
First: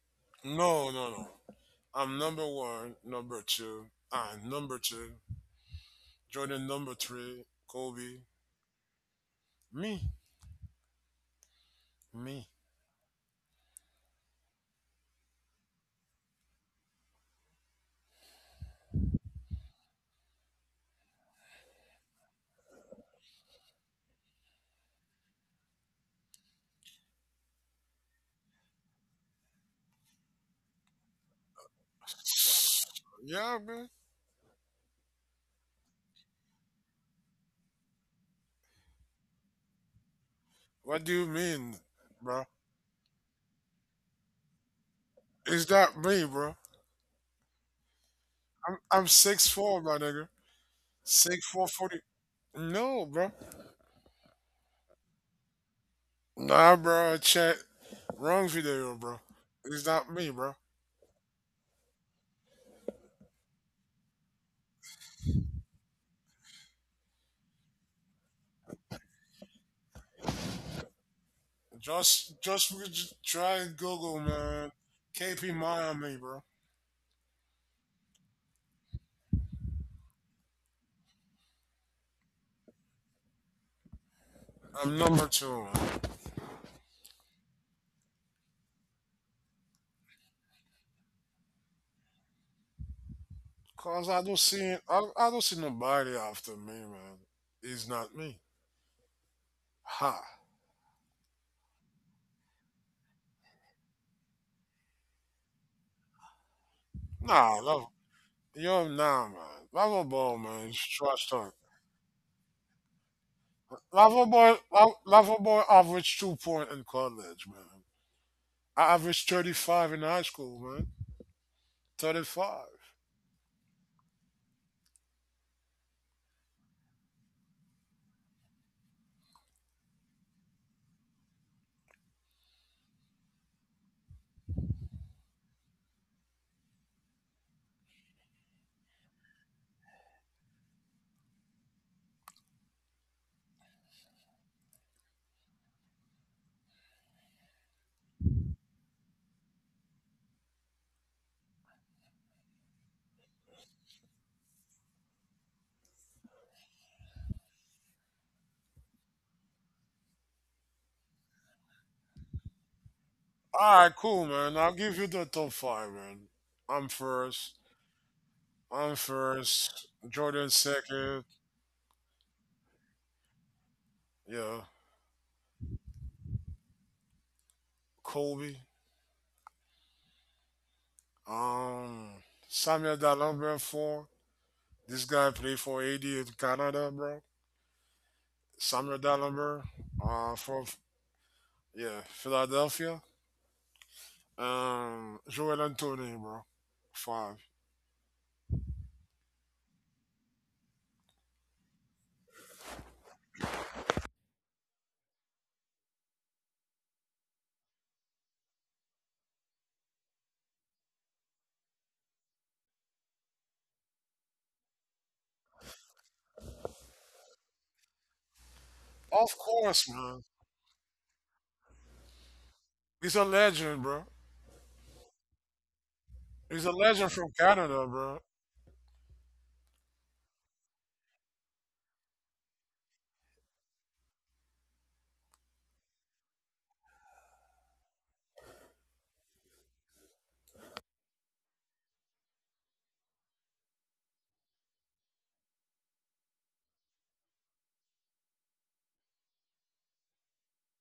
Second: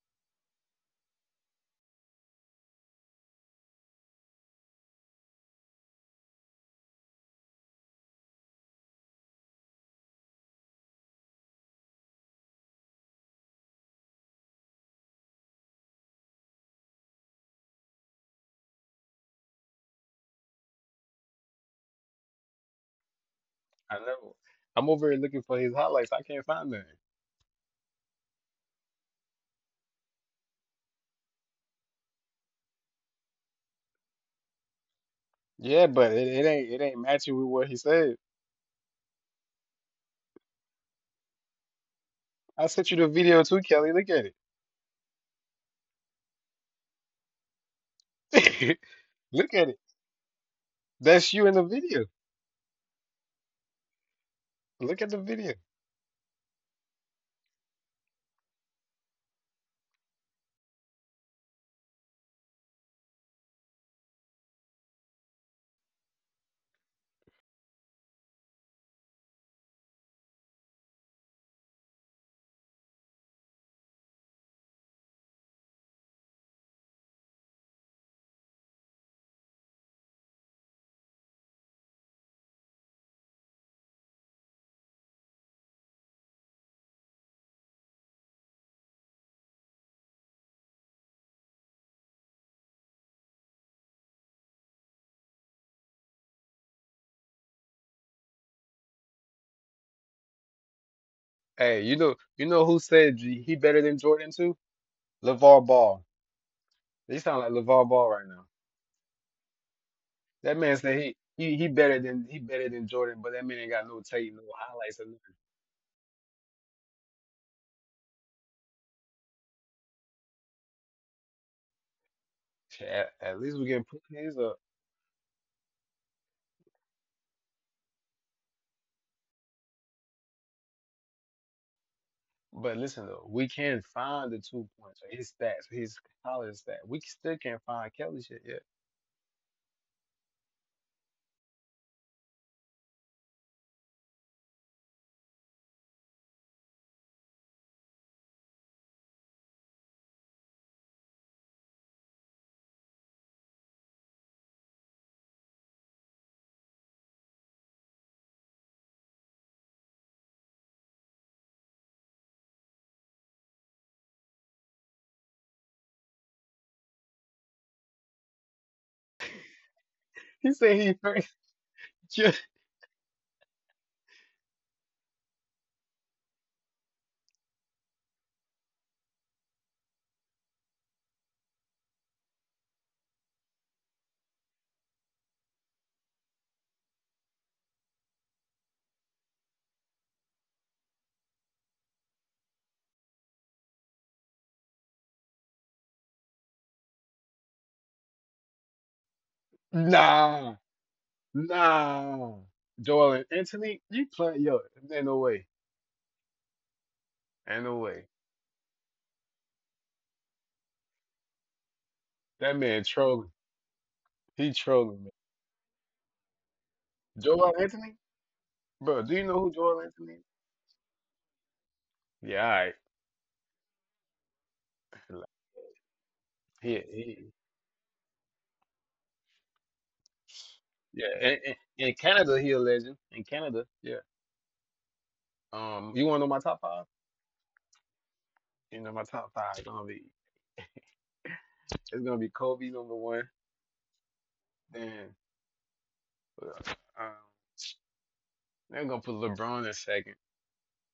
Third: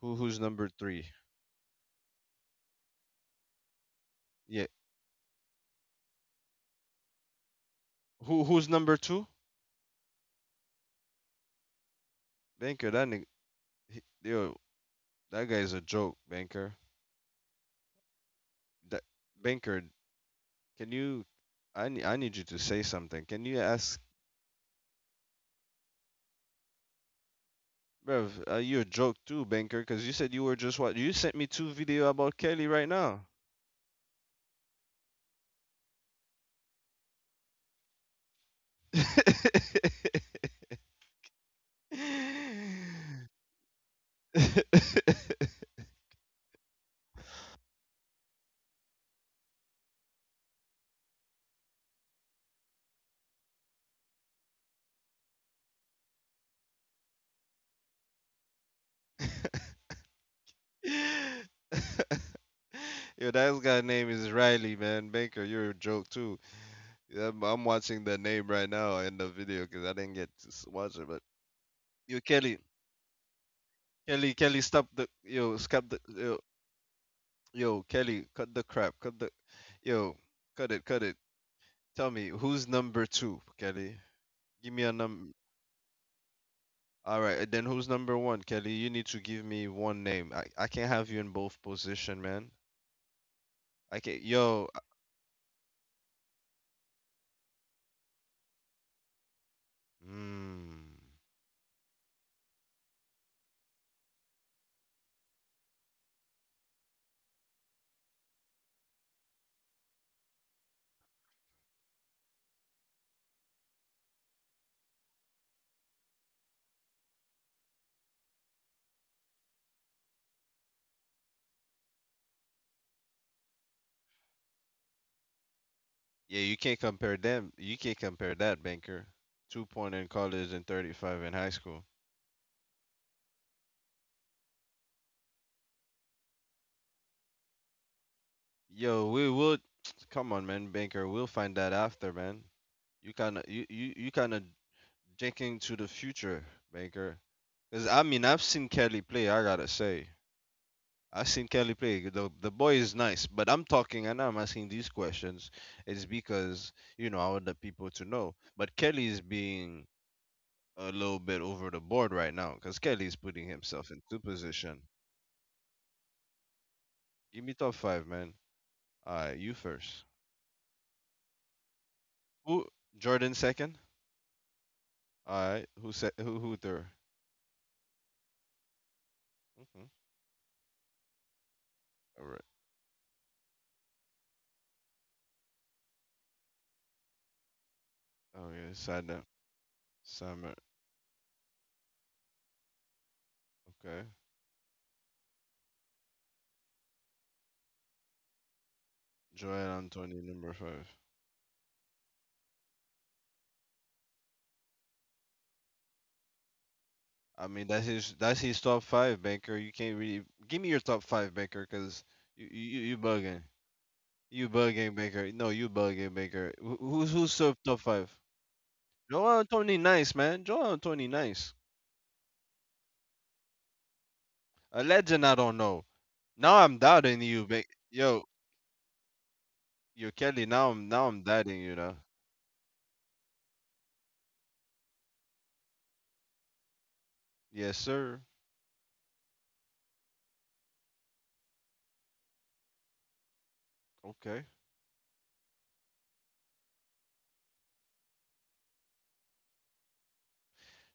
Speaker 1: Who's number
Speaker 3: No,
Speaker 1: three?
Speaker 3: no, no. I'm number one, number two, and
Speaker 1: Yeah,
Speaker 3: number two, Jordan number three, Kobe.
Speaker 1: who's number two?
Speaker 3: Me, me.
Speaker 1: Banker, that nigga, yo, that guy's a joke, Banker. That Binkard, can you? I need you to say something. Can you
Speaker 2: I
Speaker 1: ask,
Speaker 2: know. I'm over here looking for his highlights. I can't find them.
Speaker 1: bruv? You're a joke too, Binkard, because you said you were just what? You sent me two video about Kelly right now.
Speaker 3: Yeah, man.
Speaker 2: Yeah, but it ain't matching with what he said.
Speaker 3: What do you mean, bro?
Speaker 2: I sent you the video too, Kelly. Look at
Speaker 3: Is that me, bro? I'm
Speaker 2: it.
Speaker 3: I'm six
Speaker 2: Look at it.
Speaker 3: four, my nigga.
Speaker 2: That's
Speaker 3: Six
Speaker 2: you in the
Speaker 3: four forty.
Speaker 2: video.
Speaker 3: No, bro.
Speaker 2: Look at the video.
Speaker 3: Nah, bro. Check wrong video, bro. It's not me, bro.
Speaker 1: Yo, that guy's name is Riley, man. Baker, you're a joke too. Yeah, I'm watching the name right now in the video because I didn't get to watch it. But yo,
Speaker 3: Just
Speaker 1: Kelly,
Speaker 3: just we could try and Google, man.
Speaker 1: Stop the
Speaker 3: KP
Speaker 1: yo,
Speaker 3: Miami, bro.
Speaker 1: yo, Kelly, cut the crap. Cut the. Yo, cut it, cut it. Tell me, who's number two, Kelly? Give me a
Speaker 3: I'm number
Speaker 1: number.
Speaker 3: two, man.
Speaker 1: All right, then who's number one, Kelly? You need to give me one name. I can't have you in both position, man. I
Speaker 3: Cause I
Speaker 1: can't.
Speaker 3: don't
Speaker 1: Yo,
Speaker 3: see I, I don't see nobody after me, man. It's not me. Ha.
Speaker 1: mm,
Speaker 2: Hey, you know who said he better than Jordan too? LeVar Ball. They sound like
Speaker 3: Nah, love
Speaker 2: LeVar Ball right now.
Speaker 3: you're nah, man. Lava Ball,
Speaker 2: That
Speaker 3: man,
Speaker 2: man
Speaker 3: is
Speaker 2: said he
Speaker 3: trash talk.
Speaker 2: he he better than he better than Jordan, but that man ain't got no
Speaker 3: Lava
Speaker 2: tape, no
Speaker 3: Boy,
Speaker 2: highlights or nothing.
Speaker 3: Lava Boy averaged 2 point in college, man. I averaged 35 in high school, man. Thirty
Speaker 2: Shit,
Speaker 3: five.
Speaker 2: at least we can put his up.
Speaker 1: yeah, you can't compare them. You can't compare that, banker. 2 point in college and 35 in high school.
Speaker 2: But listen though, we can find the 2 points, or his stats, his college stat. We still can't find Kelly shit yet.
Speaker 1: Yo, we will. Come on, man, banker. We'll find that after, man. You kind of thinking to the future, Baker. Because, I mean, I've seen Kelly play, I gotta say. I've seen Kelly play. The boy is nice, but I'm talking and I'm asking these questions. It's because, you know, I want the people to know. But Kelly is being a little bit over the board right now because Kelly is putting
Speaker 3: All
Speaker 1: himself
Speaker 3: right,
Speaker 1: into
Speaker 3: cool, man. I'll
Speaker 1: position.
Speaker 3: give you the top five, man. I'm
Speaker 1: Give me
Speaker 3: first.
Speaker 1: top five, man.
Speaker 3: I'm
Speaker 1: All right, you
Speaker 3: first.
Speaker 1: first.
Speaker 3: Jordan
Speaker 2: He said he
Speaker 3: second.
Speaker 2: You-
Speaker 1: Who? Jordan second?
Speaker 3: Yeah,
Speaker 1: All right. Who third?
Speaker 3: Kobe.
Speaker 1: Mm-hmm.
Speaker 3: Um,
Speaker 1: All right.
Speaker 3: Samuel Dalumber four. This guy played for AD in Canada, bro.
Speaker 1: Oh, yeah.
Speaker 3: Samuel
Speaker 1: Side note.
Speaker 3: Dalumber,
Speaker 1: Summer.
Speaker 3: for Yeah, Philadelphia.
Speaker 1: Okay.
Speaker 3: Joel Anthony, bro. Five.
Speaker 1: Joel Anthony, number
Speaker 2: Nah,
Speaker 1: five.
Speaker 2: nah. Joel and Anthony, you play yo, ain't no way.
Speaker 1: I mean,
Speaker 2: Ain't no
Speaker 1: that's
Speaker 2: way.
Speaker 1: his that's his top five, Baker. You can't really give me your top five, Baker, because you,
Speaker 2: That
Speaker 1: you
Speaker 2: man
Speaker 1: you
Speaker 2: trolling.
Speaker 1: bugging, you
Speaker 2: He
Speaker 1: bugging,
Speaker 2: trolling me.
Speaker 1: Baker. No, you bugging, Baker. Who's
Speaker 2: Joel
Speaker 1: top
Speaker 2: Anthony?
Speaker 1: five?
Speaker 2: Bro, do you
Speaker 3: Of
Speaker 1: Joel
Speaker 2: know who
Speaker 1: Anthony,
Speaker 2: Joel
Speaker 3: course,
Speaker 2: Anthony
Speaker 1: nice
Speaker 3: man.
Speaker 2: is?
Speaker 1: man. Joel Anthony, nice.
Speaker 2: Yeah, all right.
Speaker 3: He's a legend, bro.
Speaker 1: A legend,
Speaker 2: Like,
Speaker 1: I don't know. Now
Speaker 3: He's a
Speaker 1: I'm
Speaker 2: He,
Speaker 3: legend
Speaker 1: doubting
Speaker 3: from
Speaker 2: he,
Speaker 1: you. Ba
Speaker 3: Canada, bro.
Speaker 1: Yo, yo, Kelly. Now I'm now
Speaker 2: yeah,
Speaker 1: I'm
Speaker 2: in, in,
Speaker 1: doubting you now.
Speaker 2: in Canada he a legend. In Canada, yeah. You wanna know my top five?
Speaker 1: Yes, sir.
Speaker 2: You know my top five gonna be it's gonna be Kobe number one,
Speaker 1: Okay,
Speaker 2: then uh, um, they're gonna put LeBron in second,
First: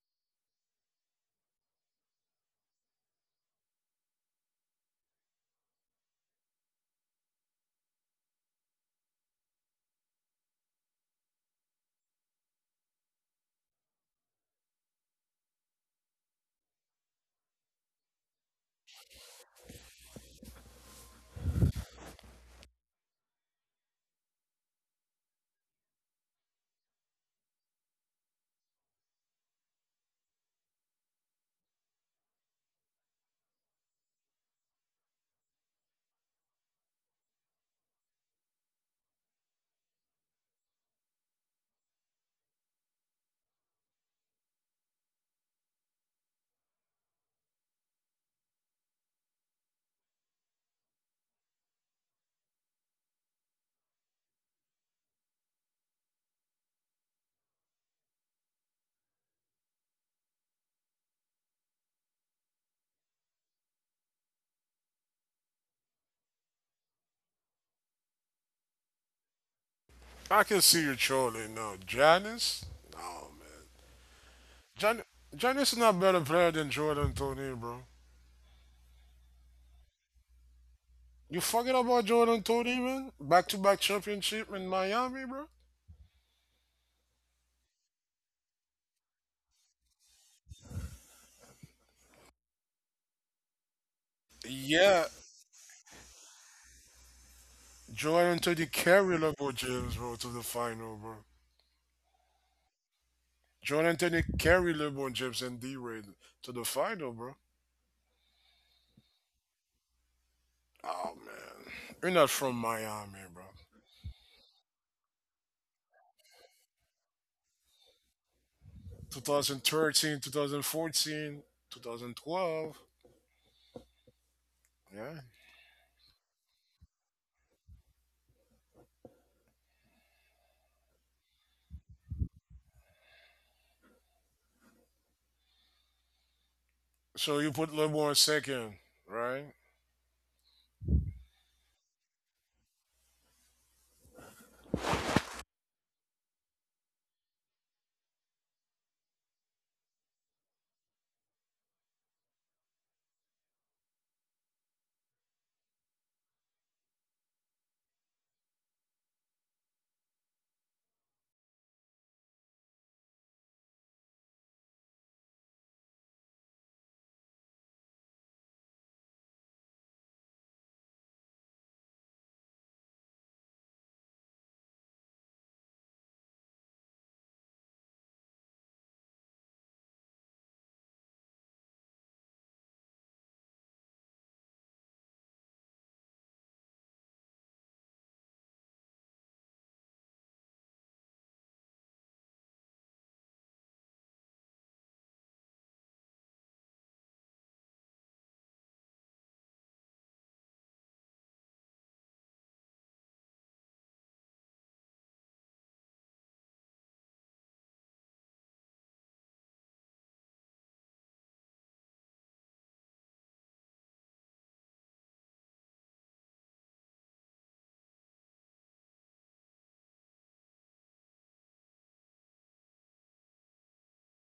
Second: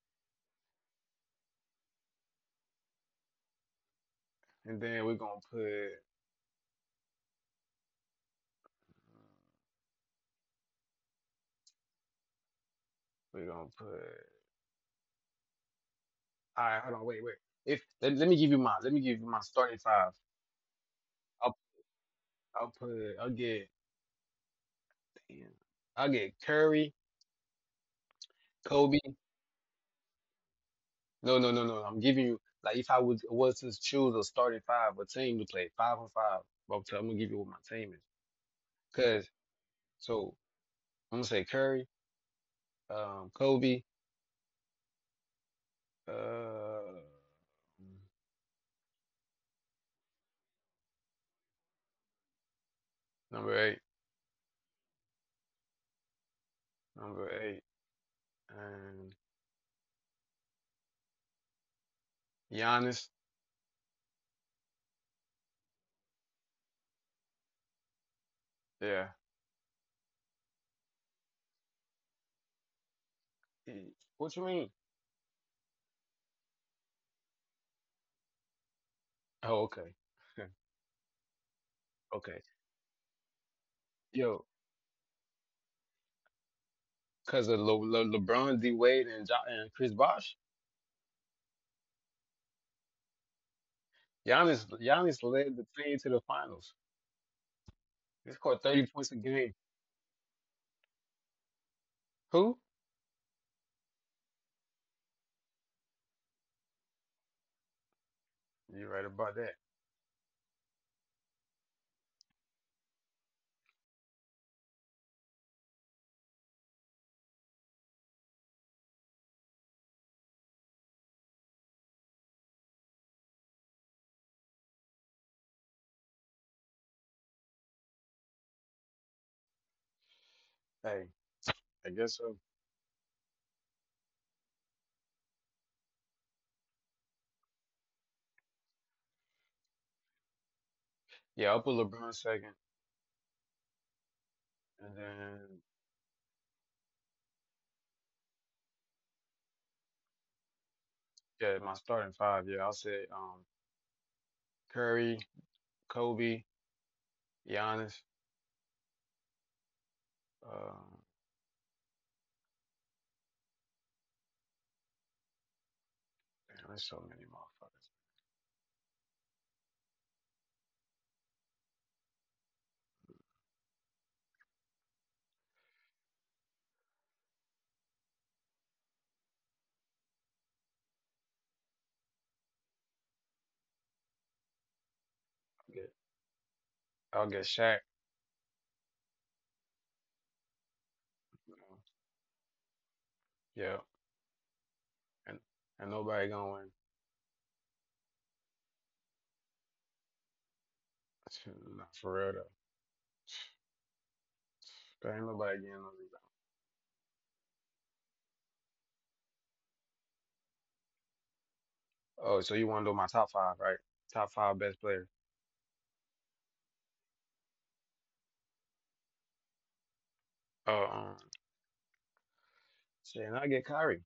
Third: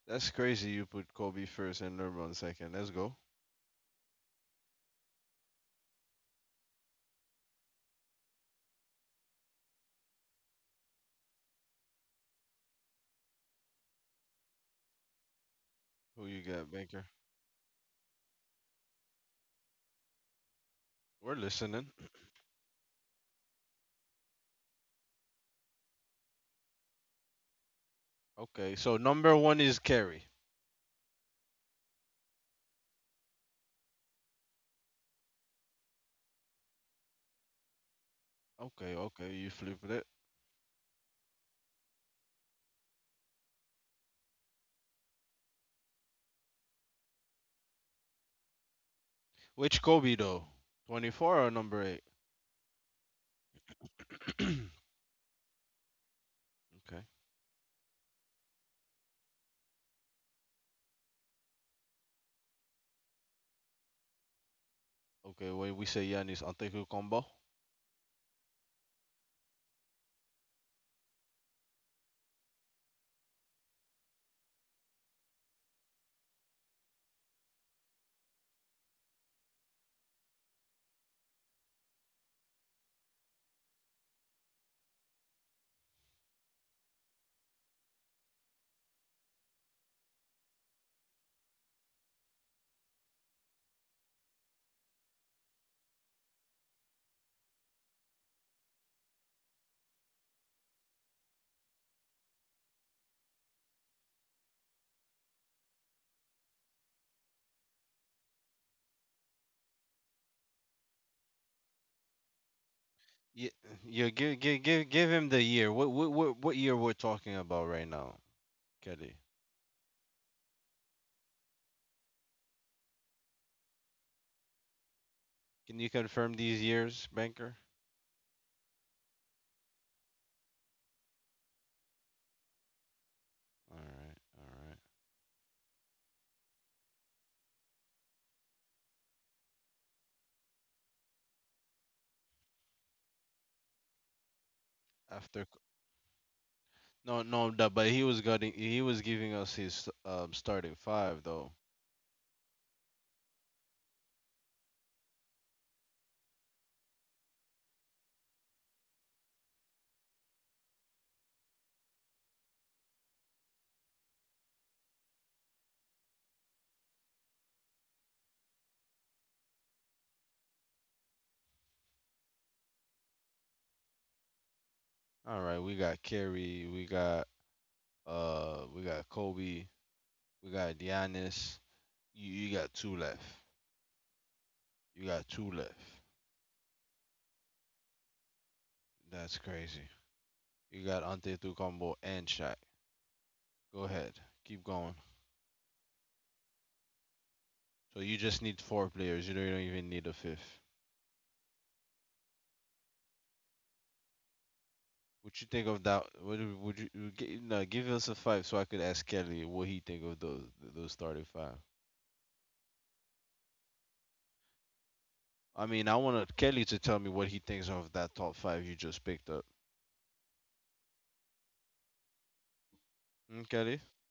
Speaker 1: that's crazy. You put Kobe first and LeBron second. Let's go.
Speaker 2: and then we're gonna put.
Speaker 1: Who you
Speaker 2: All
Speaker 1: got,
Speaker 2: right, hold on,
Speaker 1: Baker?
Speaker 2: wait, wait. If let, let me give you my starting five.
Speaker 1: We're
Speaker 2: I'll
Speaker 1: listening.
Speaker 2: I'll put I'll get damn, I'll get Curry,
Speaker 1: Okay, so
Speaker 2: Kobe.
Speaker 1: number one is Kerry.
Speaker 2: No, no, no, no. No. I'm giving you like if I was to choose a starting five, a team to play five on five. But I'm gonna give you what my team is.
Speaker 1: Okay,
Speaker 2: Cause
Speaker 1: okay, you flipped it.
Speaker 2: so I'm gonna say Curry, Kobe, uh,
Speaker 1: Which Kobe though? 24 or number eight?
Speaker 2: number eight,
Speaker 1: Okay,
Speaker 2: number eight, and Giannis.
Speaker 1: okay. When we say Giannis Antetokounmpo, combo.
Speaker 2: Yeah.
Speaker 3: I can see you trolling now. Janice? No,
Speaker 2: Eh,
Speaker 3: man.
Speaker 2: What you mean?
Speaker 3: Jan- Janice is not a better player than Joel Tony, bro.
Speaker 2: Oh, okay,
Speaker 3: You forget
Speaker 2: okay.
Speaker 3: about Joel Tony, man? Back to back
Speaker 2: Yo,
Speaker 3: championship in Miami, bro?
Speaker 2: because of LeBron, D Wade, and Chris Bosh. Giannis led
Speaker 3: Yeah,
Speaker 2: the team to the finals. He scored
Speaker 3: Joel
Speaker 2: 30
Speaker 3: Tony
Speaker 2: points a
Speaker 3: carry
Speaker 2: game.
Speaker 3: LeBron James, bro, to the final, bro.
Speaker 2: Who?
Speaker 3: Joel Tony carry LeBron James and D Wade to the final, bro.
Speaker 2: You're right about that.
Speaker 3: Oh man, you're not from Miami, bro.
Speaker 1: Yeah, yeah. Give him the year. What year we're talking about right now, Kelly?
Speaker 3: 2013, 2014, 2012. Yeah.
Speaker 1: Can you confirm these years, Banker?
Speaker 2: Hey, I guess so.
Speaker 1: All right, all right.
Speaker 3: So you put LeBron second, right?
Speaker 2: Yeah, I'll put LeBron second. And
Speaker 1: After
Speaker 2: then,
Speaker 1: c- no, no, but he was giving us his starting five though.
Speaker 2: yeah, my starting five. Yeah, I'll say Curry, Kobe, Giannis. Uh, Man, there's so many motherfuckers.
Speaker 1: All right, we got Kerry, we got Kobe. We got Giannis. You got two left. You got two
Speaker 2: I'll
Speaker 1: left.
Speaker 2: get, I'll get Shaq.
Speaker 1: That's crazy. You got
Speaker 2: you know.
Speaker 1: Antetokounmpo and Shaq.
Speaker 2: Yeah,
Speaker 1: Go ahead. Keep going.
Speaker 2: and, and nobody going to win.
Speaker 1: So you just need four players. You don't even need a fifth.
Speaker 2: Nah, for real, though. There ain't
Speaker 1: What you
Speaker 2: nobody
Speaker 1: think
Speaker 2: getting
Speaker 1: of
Speaker 2: no.
Speaker 1: that? What would you No, give us a five so I could ask Kelly what he think of those starting five.
Speaker 2: Oh, so you want to do my top five, right? Top five best players.
Speaker 1: I mean, I want Kelly to tell me what he thinks of that top five you just picked up.
Speaker 2: Oh, shit, and
Speaker 1: Mm,
Speaker 2: I get
Speaker 1: Kelly.
Speaker 2: Kyrie.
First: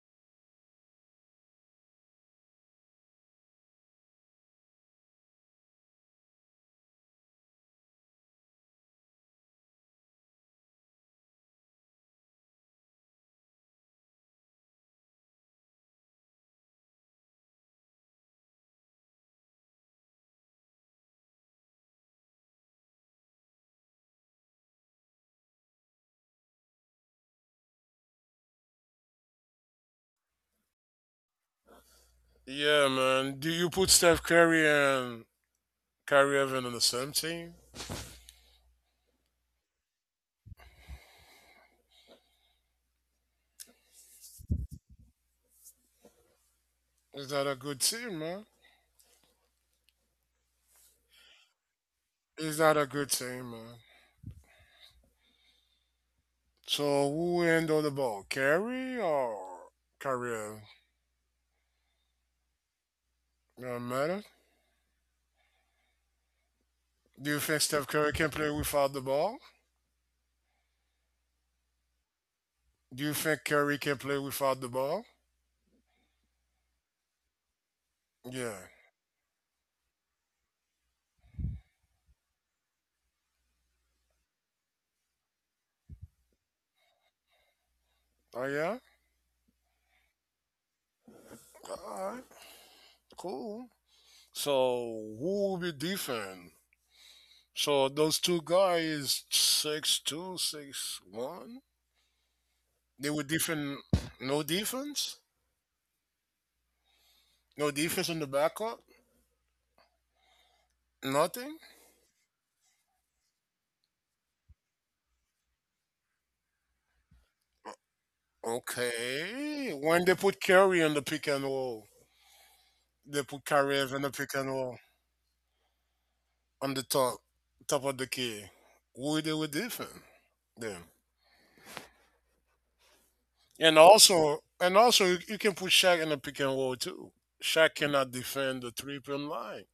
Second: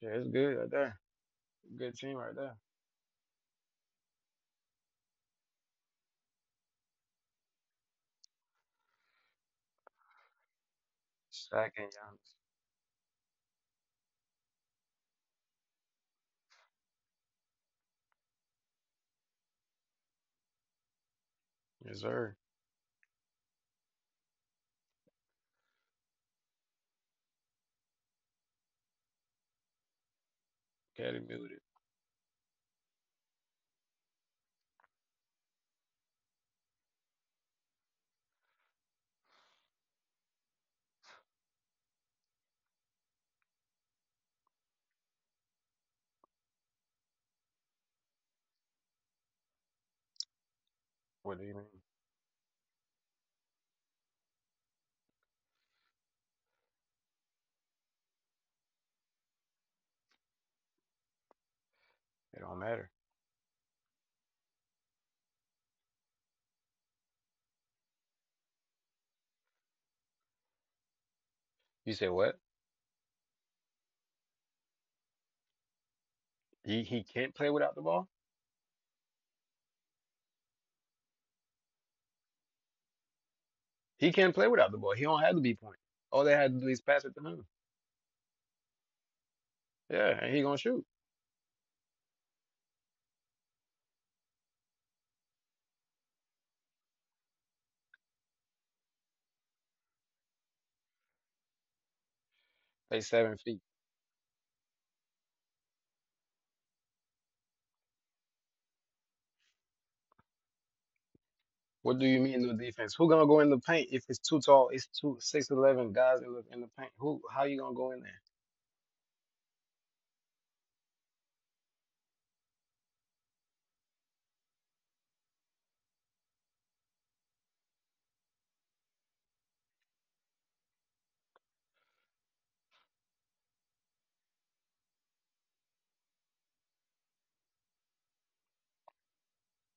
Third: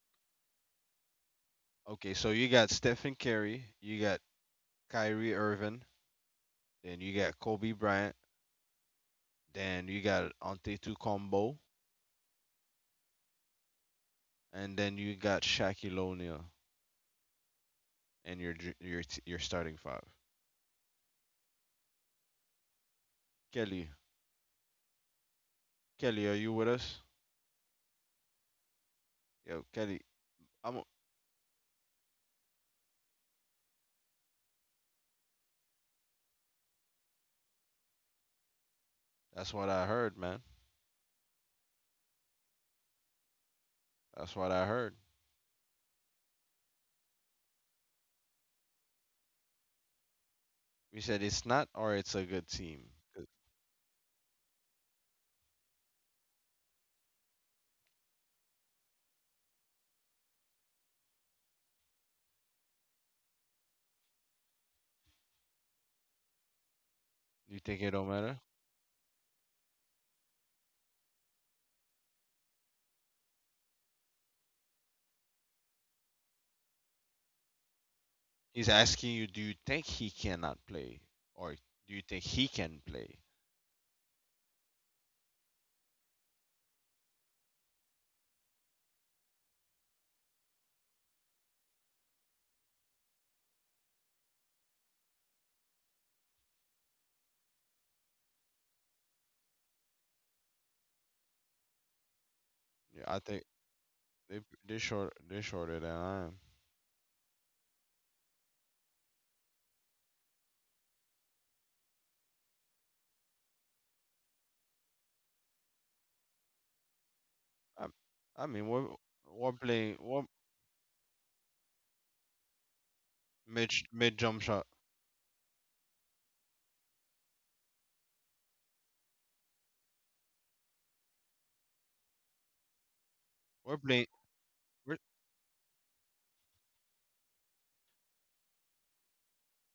Speaker 2: Yeah, it's good right there. Good
Speaker 1: Okay,
Speaker 2: team
Speaker 1: so
Speaker 2: right
Speaker 1: you
Speaker 2: there.
Speaker 1: got Stephen Curry, you got Kyrie Irving, then you got Kobe Bryant, then you got Antetokounmpo, combo,
Speaker 2: Shaq and Giannis.
Speaker 1: and then you got Shaquille O'Neal and your dr- your t- your starting five.
Speaker 2: Yes, sir.
Speaker 1: Kelly, Kelly, are you with us? Yo, Kelly, I'm.
Speaker 2: Caddy muted.
Speaker 3: Yeah, man. Do you put Steph Curry and Kyrie Irving on the same team?
Speaker 1: That's what I heard, man. That's what I heard.
Speaker 3: Is that a good team, man?
Speaker 1: We said
Speaker 2: What do
Speaker 1: it's
Speaker 2: you
Speaker 1: not
Speaker 2: mean?
Speaker 1: or it's a good
Speaker 3: Is that a
Speaker 1: team.
Speaker 3: good
Speaker 1: 'Cause
Speaker 3: team, man? So who end the ball, Curry or Kyrie Irving?
Speaker 2: It don't matter.
Speaker 3: Don't matter. Do you
Speaker 1: you
Speaker 3: think
Speaker 1: think
Speaker 3: Steph
Speaker 1: it don't
Speaker 3: Curry can
Speaker 1: matter?
Speaker 3: play without the ball?
Speaker 2: You say what?
Speaker 3: Do you think Curry can play without the ball?
Speaker 2: He can't play without the ball.
Speaker 3: Yeah.
Speaker 1: He's asking you, do you think he cannot play or do you think he can play?
Speaker 2: He can't play without the ball. He don't have to be point. All they had to do is pass it to him.
Speaker 3: Oh yeah.
Speaker 2: Yeah, and he gonna shoot.
Speaker 3: All right, cool. So who will be defend? So those two guys, 6'2", 6'1".
Speaker 2: They
Speaker 1: Yeah,
Speaker 3: They
Speaker 1: I
Speaker 3: were
Speaker 2: seven
Speaker 1: think
Speaker 2: feet.
Speaker 3: defend.
Speaker 1: they
Speaker 3: No
Speaker 1: they short
Speaker 3: defense.
Speaker 1: they shorter than I am.
Speaker 3: No defense in the backup, nothing.
Speaker 2: What do you mean no defense? Who gonna go in the paint if it's too tall? It's two 6'11" guys that look in the paint. Who? How you gonna
Speaker 1: I,
Speaker 2: go in there?
Speaker 1: I mean, we're we're
Speaker 3: Okay.
Speaker 1: playing
Speaker 3: When they
Speaker 1: we're
Speaker 3: put Curry on the pick and roll, they put
Speaker 1: mid
Speaker 3: Curry on the
Speaker 1: mid
Speaker 3: pick
Speaker 1: jump
Speaker 3: and
Speaker 1: shot.
Speaker 3: roll on the top of the key. Who they would defend then?
Speaker 1: We're
Speaker 3: And
Speaker 1: playing.
Speaker 3: also, and also, you can put Shaq in the pick and roll too. Shaq cannot defend the 3 point line.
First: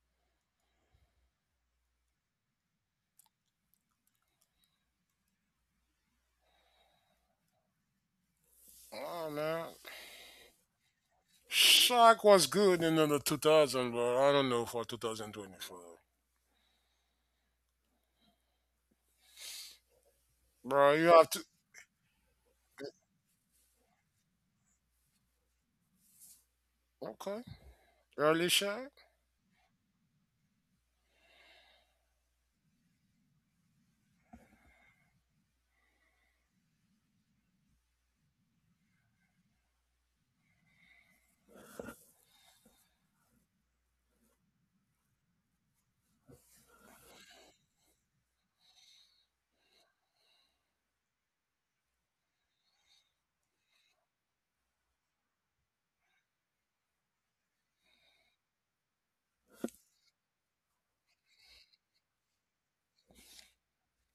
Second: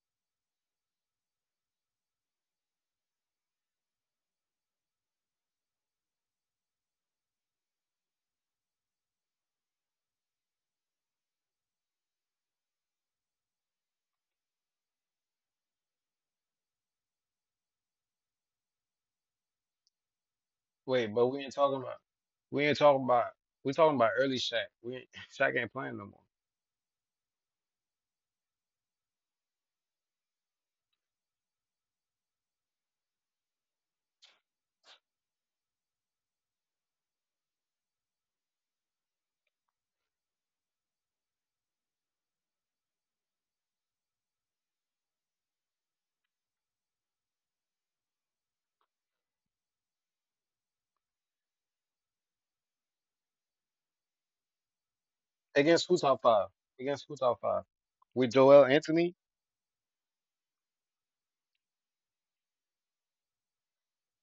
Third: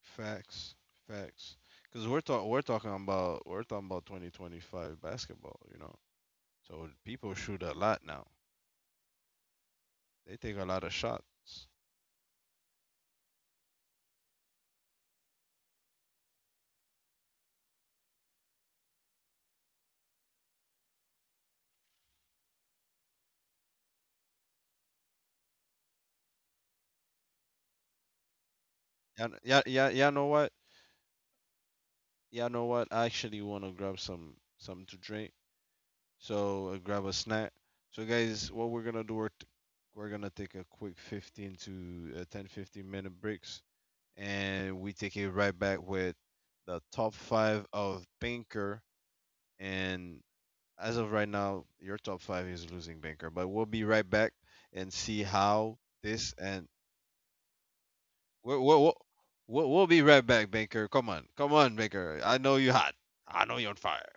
Speaker 1: Facts, facts. Because we're talking about 2025 basketball, you know. So people shoot a lot now.
Speaker 3: Oh man,
Speaker 1: They take a lot of shots.
Speaker 3: Shaq was good in the 2000, but I don't know for 2024. Bro,
Speaker 2: Wait,
Speaker 3: you
Speaker 2: but
Speaker 3: have to
Speaker 2: we ain't talking about we talking about early Shaq. We ain't, Shaq ain't playing no more.
Speaker 3: okay early Shaq.
Speaker 1: Yeah, yeah, yeah. Yeah, know what? Yeah, know what? I actually want to grab something to drink. So grab a snack. So guys, what we're gonna do? We're gonna take a quick 15 to 10 15 minute breaks, and we take it right back with the top five of banker and as of right now, your top five is losing banker, but we'll be right back and see how
Speaker 2: Against who top
Speaker 1: this
Speaker 2: five?
Speaker 1: and
Speaker 2: Against who top five? With Joel
Speaker 1: we'll, we'll,
Speaker 2: Anthony?
Speaker 1: we'll be right back, banker. Come on, come on, banker. I know you're hot. I know you're on fire.